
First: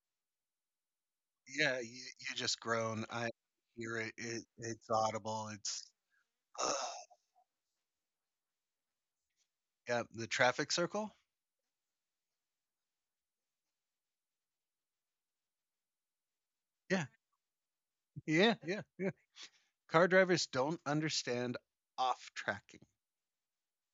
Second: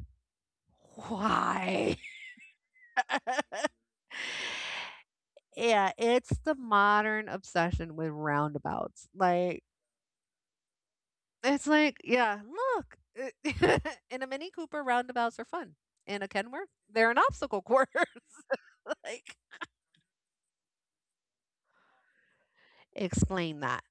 Speaker 1: Yeah, you
Speaker 2: why?
Speaker 1: you just groan. I
Speaker 2: [laughs]
Speaker 1: hear it. It's audible. It's
Speaker 2: Yeah, it's the
Speaker 1: [sighs] ugh,
Speaker 2: modern obsession with roundabouts. Like,
Speaker 1: yeah, the traffic circle.
Speaker 2: it's like, yeah, look. [laughs] And a Mini Cooper, roundabouts are fun. And a Kenworth,
Speaker 1: Yeah,
Speaker 2: they're an obstacle course.
Speaker 1: yeah, yeah,
Speaker 2: [laughs]
Speaker 1: yeah.
Speaker 2: Like,
Speaker 1: Car drivers don't understand off tracking.
Speaker 2: explain that.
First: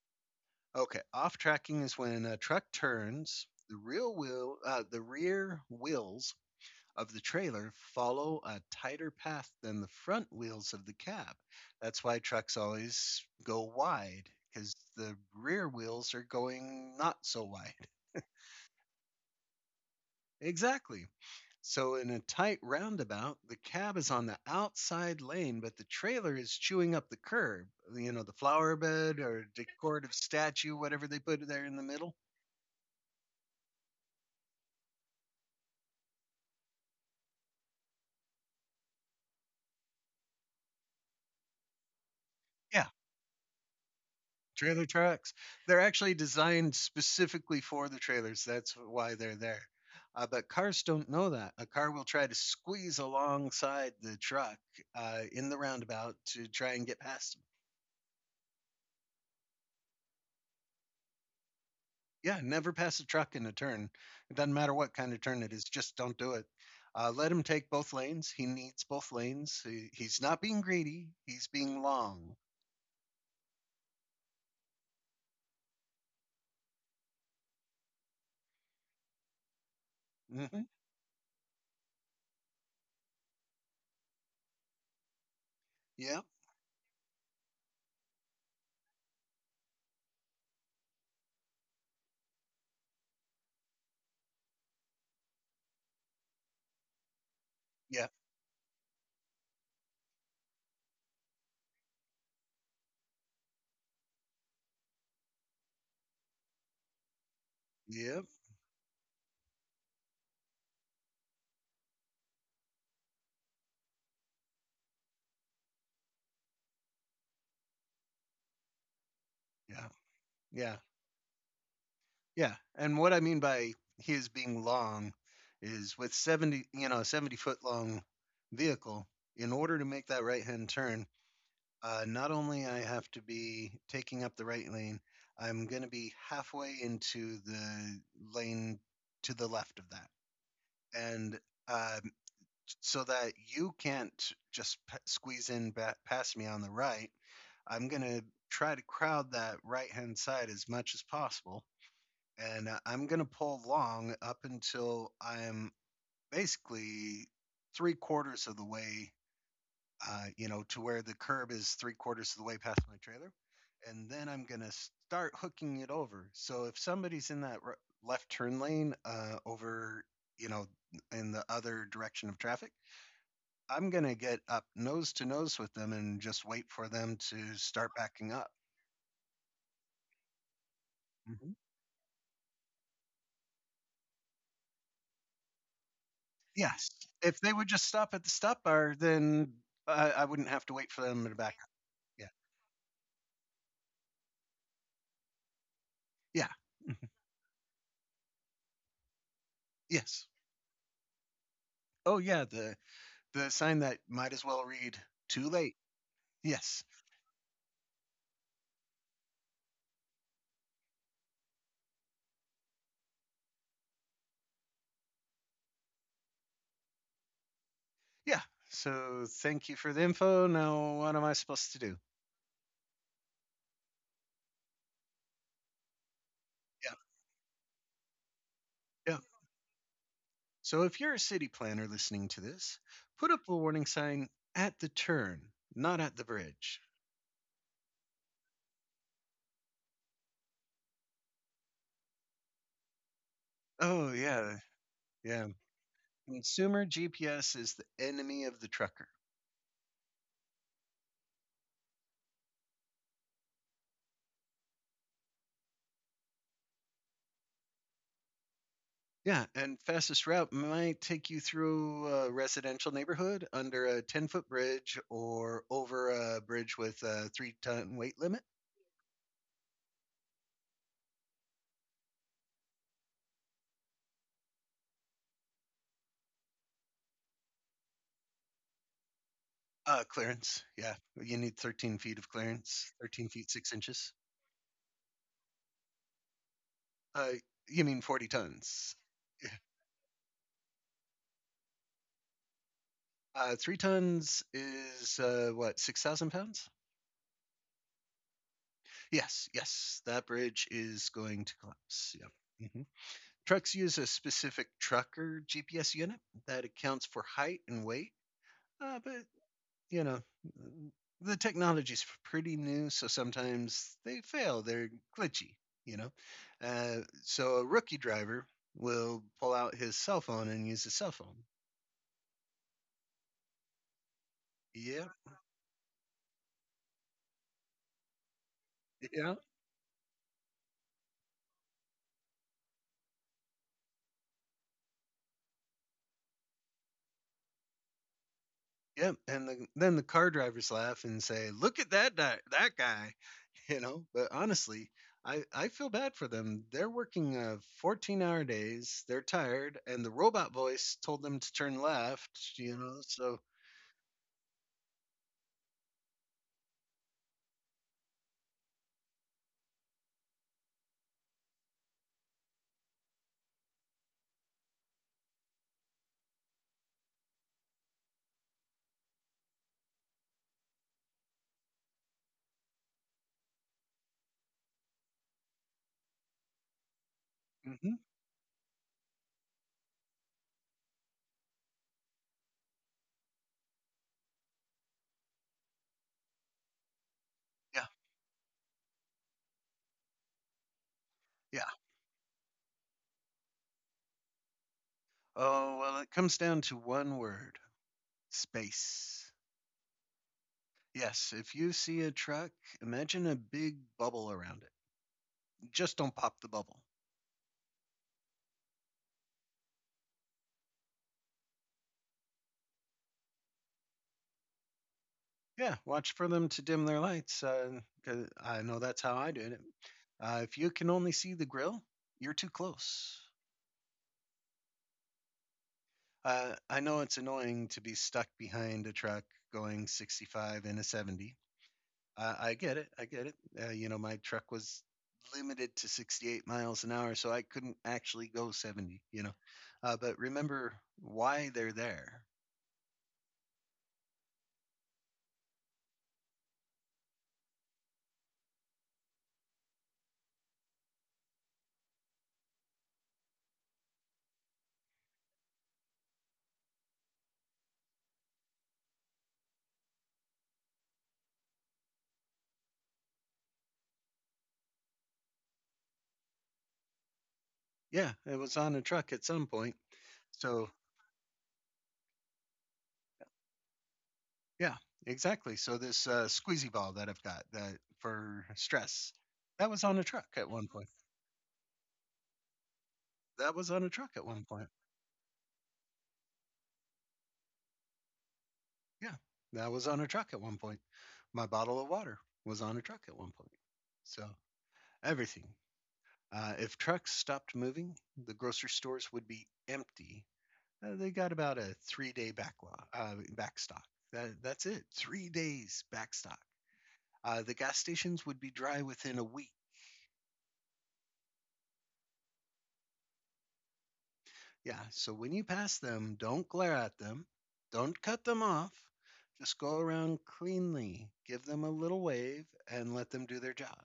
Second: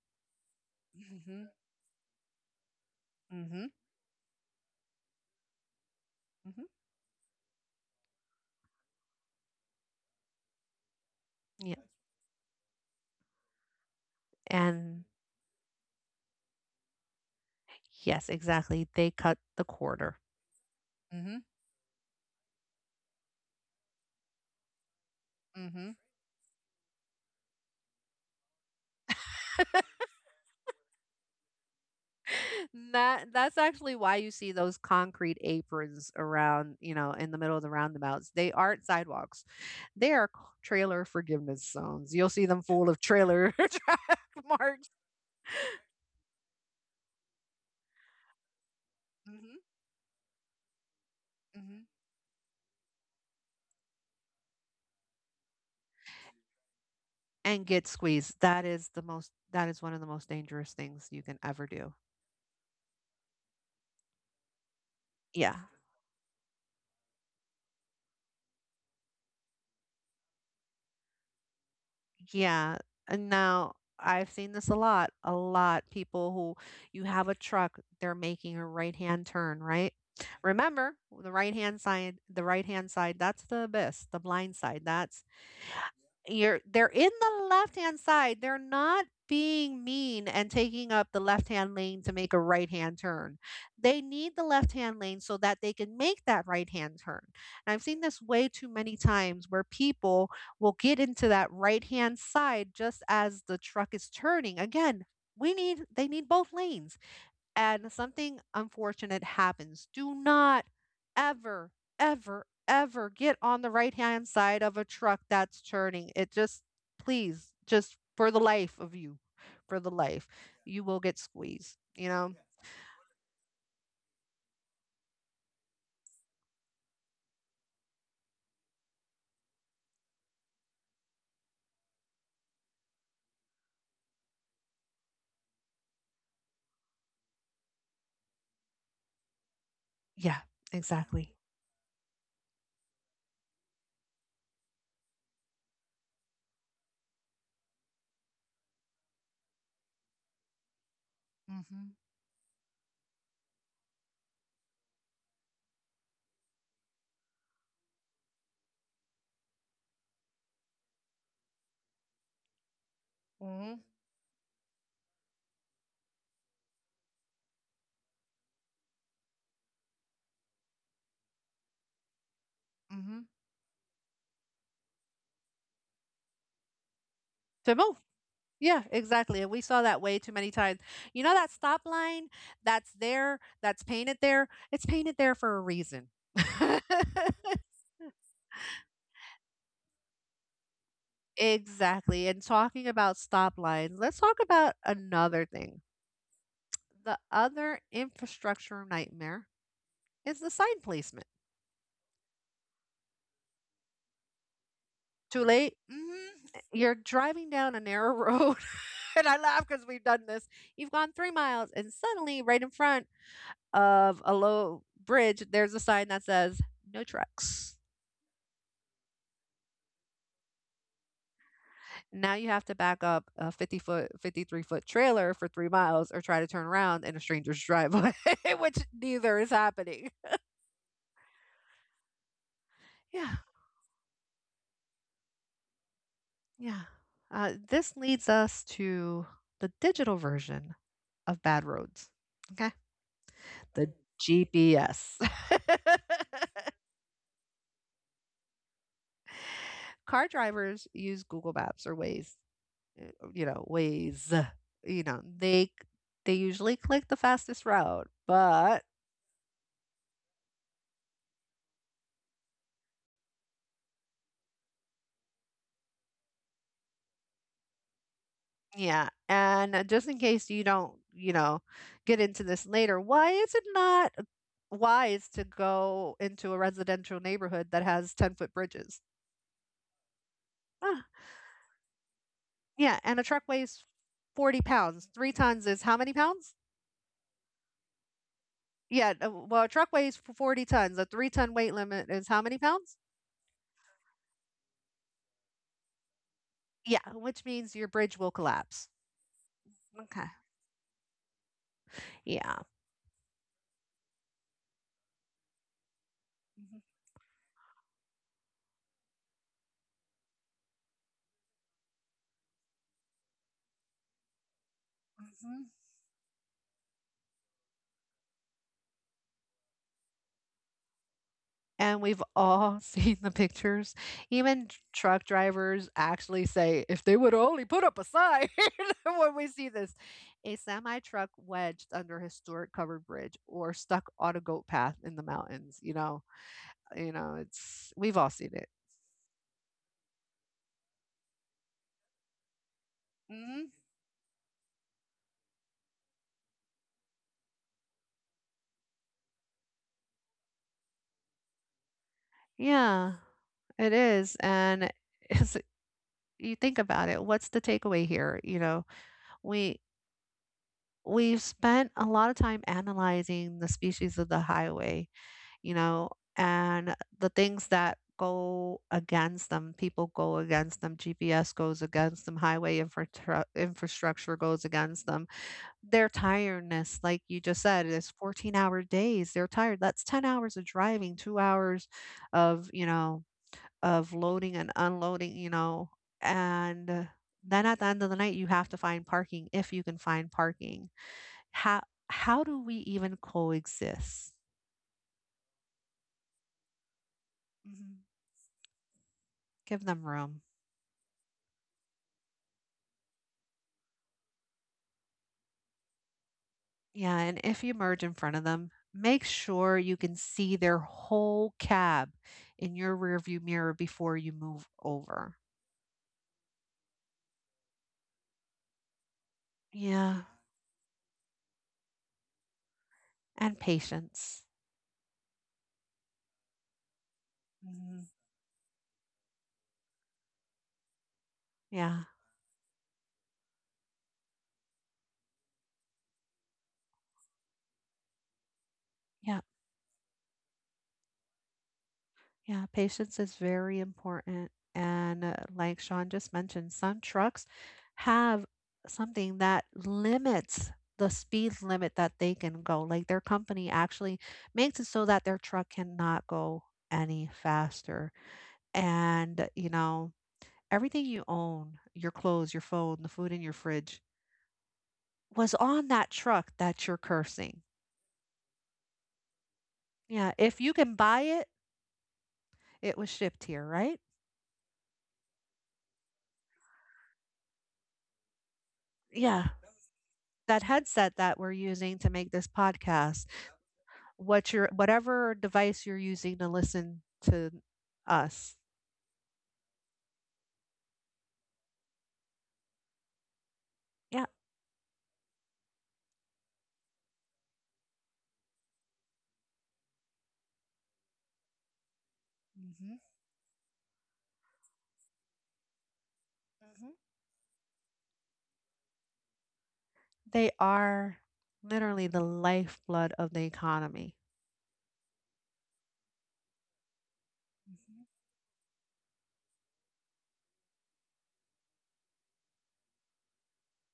Speaker 1: Okay,
Speaker 2: Mm
Speaker 1: off
Speaker 2: hmm.
Speaker 1: tracking is when a truck turns.
Speaker 2: Hmm.
Speaker 1: The rear wheels
Speaker 2: Hmm.
Speaker 1: of the trailer follow a tighter path than the front wheels of the cab.
Speaker 2: Yeah.
Speaker 1: That's why trucks always go wide because
Speaker 2: And
Speaker 1: the rear wheels are going not so wide. [laughs]
Speaker 2: yes, exactly. They cut the quarter.
Speaker 1: Exactly.
Speaker 2: Mm hmm.
Speaker 1: So, in a tight roundabout, the cab is on the outside lane,
Speaker 2: Mm
Speaker 1: but the
Speaker 2: hmm.
Speaker 1: trailer is chewing up the curb, you know, the flower bed or decorative statue, whatever they put there in the middle.
Speaker 2: [laughs] That's actually why you see those concrete aprons around, in the middle of the roundabouts. They aren't sidewalks. They are trailer forgiveness zones. You'll see them
Speaker 1: Yeah,
Speaker 2: full of trailer [laughs] track
Speaker 1: trailer
Speaker 2: marks.
Speaker 1: trucks. They're actually designed specifically for the trailers. That's why they're
Speaker 2: Mm-hmm.
Speaker 1: there. But cars don't know that. A
Speaker 2: hmm
Speaker 1: car will try to squeeze alongside the truck in the roundabout to try and get past.
Speaker 2: and get squeezed. That is one of the most dangerous things you can ever do.
Speaker 1: Yeah, never pass a truck in a turn. It doesn't matter what kind of turn it
Speaker 2: Yeah.
Speaker 1: is, just don't do it. Let him take both lanes. He needs both lanes. He's not being greedy. He's being long.
Speaker 2: Yeah. And now I've seen this a lot, a lot. People who You have a truck, they're making a right hand turn, right?
Speaker 1: Mm-hmm.
Speaker 2: Remember the right hand side, the right hand side, that's the abyss, the blind side. That's
Speaker 1: Yeah,
Speaker 2: you're they're in the left-hand side. They're not being mean and taking up the left-hand lane to make a right-hand turn. They need the left-hand lane so that they can make that right-hand turn. And I've seen
Speaker 1: yeah,
Speaker 2: this way too many times where people will get into that right-hand side just as the truck is turning. Again, we need they need both lanes and
Speaker 1: yeah,
Speaker 2: something unfortunate happens. Do not ever, ever, ever get on the right hand side of a truck that's turning. It just, please, just for the life of you, for
Speaker 1: yeah,
Speaker 2: the life,
Speaker 1: yeah,
Speaker 2: you will get squeezed, you know?
Speaker 1: yeah. And what I mean by he is being long is with 70, you know, a 70-foot long vehicle, in order to make that right hand turn, not only I have to be taking up the right lane, I'm going to be halfway into the lane to the left of that,
Speaker 2: Yeah, exactly.
Speaker 1: and um, so that you can't just squeeze in past me on the right. I'm going to try to crowd that right hand side as much as possible,
Speaker 2: Mm-hmm.
Speaker 1: and I'm going to pull long up until I'm basically three-quarters of the way, you know, to where the curb is three-quarters of the way past my trailer,
Speaker 2: Mm-hmm.
Speaker 1: and then I'm gonna start hooking it over. So if somebody's in that r left turn lane over, you know, in the other direction of traffic,
Speaker 2: Mm-hmm.
Speaker 1: I'm gonna get up nose to nose with them and just wait for them to start
Speaker 2: Fimo?
Speaker 1: backing up.
Speaker 2: Yeah, exactly. And we saw that way too many times. You know that
Speaker 1: Mhm.
Speaker 2: stop line that's there, that's painted there? It's painted there for a reason.
Speaker 1: Yes, if they would just
Speaker 2: [laughs]
Speaker 1: stop at the stop bar, then I wouldn't have to wait for them to back up.
Speaker 2: Exactly. And talking about stop lines, let's talk about another thing.
Speaker 1: Yeah, yeah, [laughs]
Speaker 2: The other infrastructure nightmare
Speaker 1: yes.
Speaker 2: is the sign placement.
Speaker 1: Oh yeah, the sign that might as well read
Speaker 2: Too
Speaker 1: "Too late."
Speaker 2: late?
Speaker 1: Yes.
Speaker 2: You're driving down a narrow road. [laughs] And I laugh because we've done this. You've gone 3 miles, and suddenly, right in front, of a low bridge, there's a sign that says no trucks.
Speaker 1: Yeah. So thank you for the info. Now, what am I supposed to do?
Speaker 2: Now you have to back up a 50 foot, 53-foot trailer for 3 miles or try to turn around in a stranger's driveway, [laughs] which
Speaker 1: Yeah. Yeah.
Speaker 2: neither is happening.
Speaker 1: So if you're a city planner listening to this, put
Speaker 2: Yeah,
Speaker 1: up a warning sign at the turn, not at the bridge.
Speaker 2: yeah. This leads us to the digital version of bad roads. Okay. The
Speaker 1: Oh, yeah.
Speaker 2: GPS.
Speaker 1: Yeah. Consumer GPS is the enemy of the trucker.
Speaker 2: [laughs] Car drivers use Google Maps or Waze, you know, they they usually click the fastest route. But
Speaker 1: Yeah. And fastest route might take you through a residential neighborhood under a 10-foot bridge or over a bridge with a three-ton weight limit.
Speaker 2: yeah, and just in case you don't, get into this later, why is it not wise to go into a residential neighborhood that has 10-foot bridges?
Speaker 1: Clearance. Yeah,
Speaker 2: Ah,
Speaker 1: you need 13 feet of
Speaker 2: yeah,
Speaker 1: clearance.
Speaker 2: and a
Speaker 1: 13
Speaker 2: truck
Speaker 1: feet six
Speaker 2: weighs
Speaker 1: inches.
Speaker 2: 40 pounds. 3 tons is how many pounds?
Speaker 1: Uh, you mean 40 tons?
Speaker 2: Yeah,
Speaker 1: Yeah.
Speaker 2: well, a truck weighs 40 tons. A 3-ton weight limit is how many pounds?
Speaker 1: Three tons is what, 6,000 pounds?
Speaker 2: Yeah, which means your bridge will collapse.
Speaker 1: Yes, yes.
Speaker 2: Okay.
Speaker 1: That bridge is going to collapse.
Speaker 2: Yeah.
Speaker 1: Yep. Hmm. Trucks use a specific trucker GPS unit that accounts for height and weight, but you know, the technology's pretty new, so sometimes they fail. They're glitchy, you know. So a rookie driver will pull out his cell phone and use his cell phone.
Speaker 2: And we've all [laughs] seen the pictures. Even
Speaker 1: Yeah,
Speaker 2: truck drivers actually say, if they would only put up a sign [laughs] when
Speaker 1: yeah,
Speaker 2: we see this, a semi truck wedged under historic covered bridge or stuck on a goat path in the mountains. You know, it's we've all seen it.
Speaker 1: yeah. And then the car drivers laugh and say, "Look at that guy,"
Speaker 2: hmm
Speaker 1: [laughs] you know. But honestly, I feel bad for them. They're working 14-hour days. They're tired, and the robot voice told them to turn left. You know,
Speaker 2: Yeah,
Speaker 1: so
Speaker 2: it is. And it's, you think about it, what's the takeaway here? We we've spent a lot of time analyzing the species of the highway, you know, and the things that go against them, people go against them, GPS goes against them, highway infrastructure goes against them. Their tiredness, like you just said,
Speaker 1: mhm,
Speaker 2: is 14-hour days. They're tired. That's 10 hours of driving, 2 hours of, you know, of loading and unloading, and then at the
Speaker 1: yeah,
Speaker 2: end of the night you have to find parking if you can find parking.
Speaker 1: yeah.
Speaker 2: How how do we even coexist?
Speaker 1: Oh, well, it comes down to one word:
Speaker 2: Mhm.
Speaker 1: space.
Speaker 2: Give them room.
Speaker 1: Yes, if you see a truck, imagine a big bubble around it. Just don't pop the bubble.
Speaker 2: Yeah, and if you merge in front of them, make sure you can see their whole cab in your rearview mirror before you move over.
Speaker 1: Yeah, watch for them to dim their lights. 'Cause I know that's how I did it.
Speaker 2: Yeah,
Speaker 1: If you can only see the grill, you're too close.
Speaker 2: and patience.
Speaker 1: I know it's annoying to
Speaker 2: Mhm.
Speaker 1: be stuck behind a truck going 65 in a 70.
Speaker 2: Yeah,
Speaker 1: I get it. I get it. You know, my truck was limited to 68 miles an hour, so I couldn't actually go 70, you
Speaker 2: yeah,
Speaker 1: know. But remember why they're there.
Speaker 2: yeah. Patience is very important. And like Sean just mentioned, some trucks have something that limits the speed limit that they can go. Like, their company actually makes it so that their truck cannot go any faster. And, everything you own, your clothes, your phone, the food in your fridge, was on that truck that you're cursing.
Speaker 1: Yeah, it was on a truck at some point.
Speaker 2: Yeah, if you
Speaker 1: So,
Speaker 2: can buy it, it was shipped here, right?
Speaker 1: yeah, exactly. So, this squeezy ball that I've got that for stress,
Speaker 2: Yeah.
Speaker 1: that was on a truck at
Speaker 2: That
Speaker 1: one point.
Speaker 2: headset that we're using to make this podcast,
Speaker 1: That was on a truck at one point.
Speaker 2: whatever device you're using to listen to us.
Speaker 1: Yeah, that was on a truck at one point. My bottle of water was on a truck at one point.
Speaker 2: Yeah.
Speaker 1: So, everything. If trucks stopped moving, the grocery stores would be empty. They got about a 3 day backlog,
Speaker 2: hmm
Speaker 1: backstock. That's it, 3 days backstock.
Speaker 2: hmm
Speaker 1: The gas stations would be dry within a week.
Speaker 2: They are literally the lifeblood of the economy.
Speaker 1: Yeah, so when you pass them, don't glare at them,
Speaker 2: Mhm.
Speaker 1: don't cut them off. Just go around cleanly, give them a little wave, and let them do their job.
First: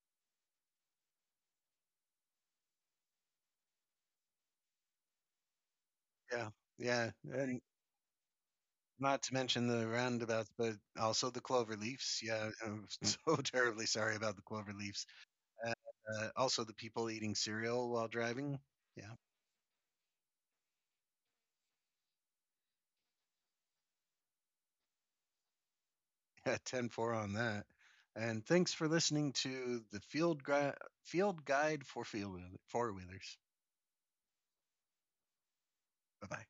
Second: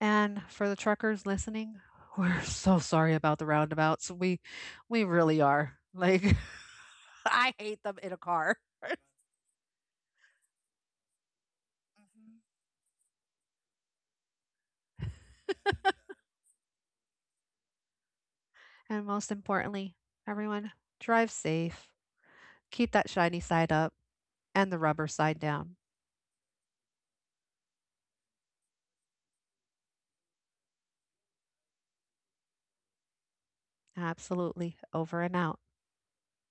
Speaker 2: And for the truckers listening, [laughs] we're so sorry about the roundabouts. We really are. Like,
Speaker 1: Yeah, yeah,
Speaker 2: [laughs] I
Speaker 1: and
Speaker 2: hate them in a car.
Speaker 1: not to mention the roundabouts, but also the clover leaves.
Speaker 2: Mhm.
Speaker 1: Yeah, I'm [laughs] so terribly sorry about the clover leaves. Uh, Also, the people eating cereal while driving.
Speaker 2: And
Speaker 1: Yeah,
Speaker 2: most importantly, everyone, drive safe. Keep that shiny side up and the rubber side down.
Speaker 1: [laughs] yeah, 10 four on that. And thanks for listening to the Field, Gui- field Guide for Four Wheelers.
Speaker 2: Absolutely. Over and out.
Speaker 1: Bye bye.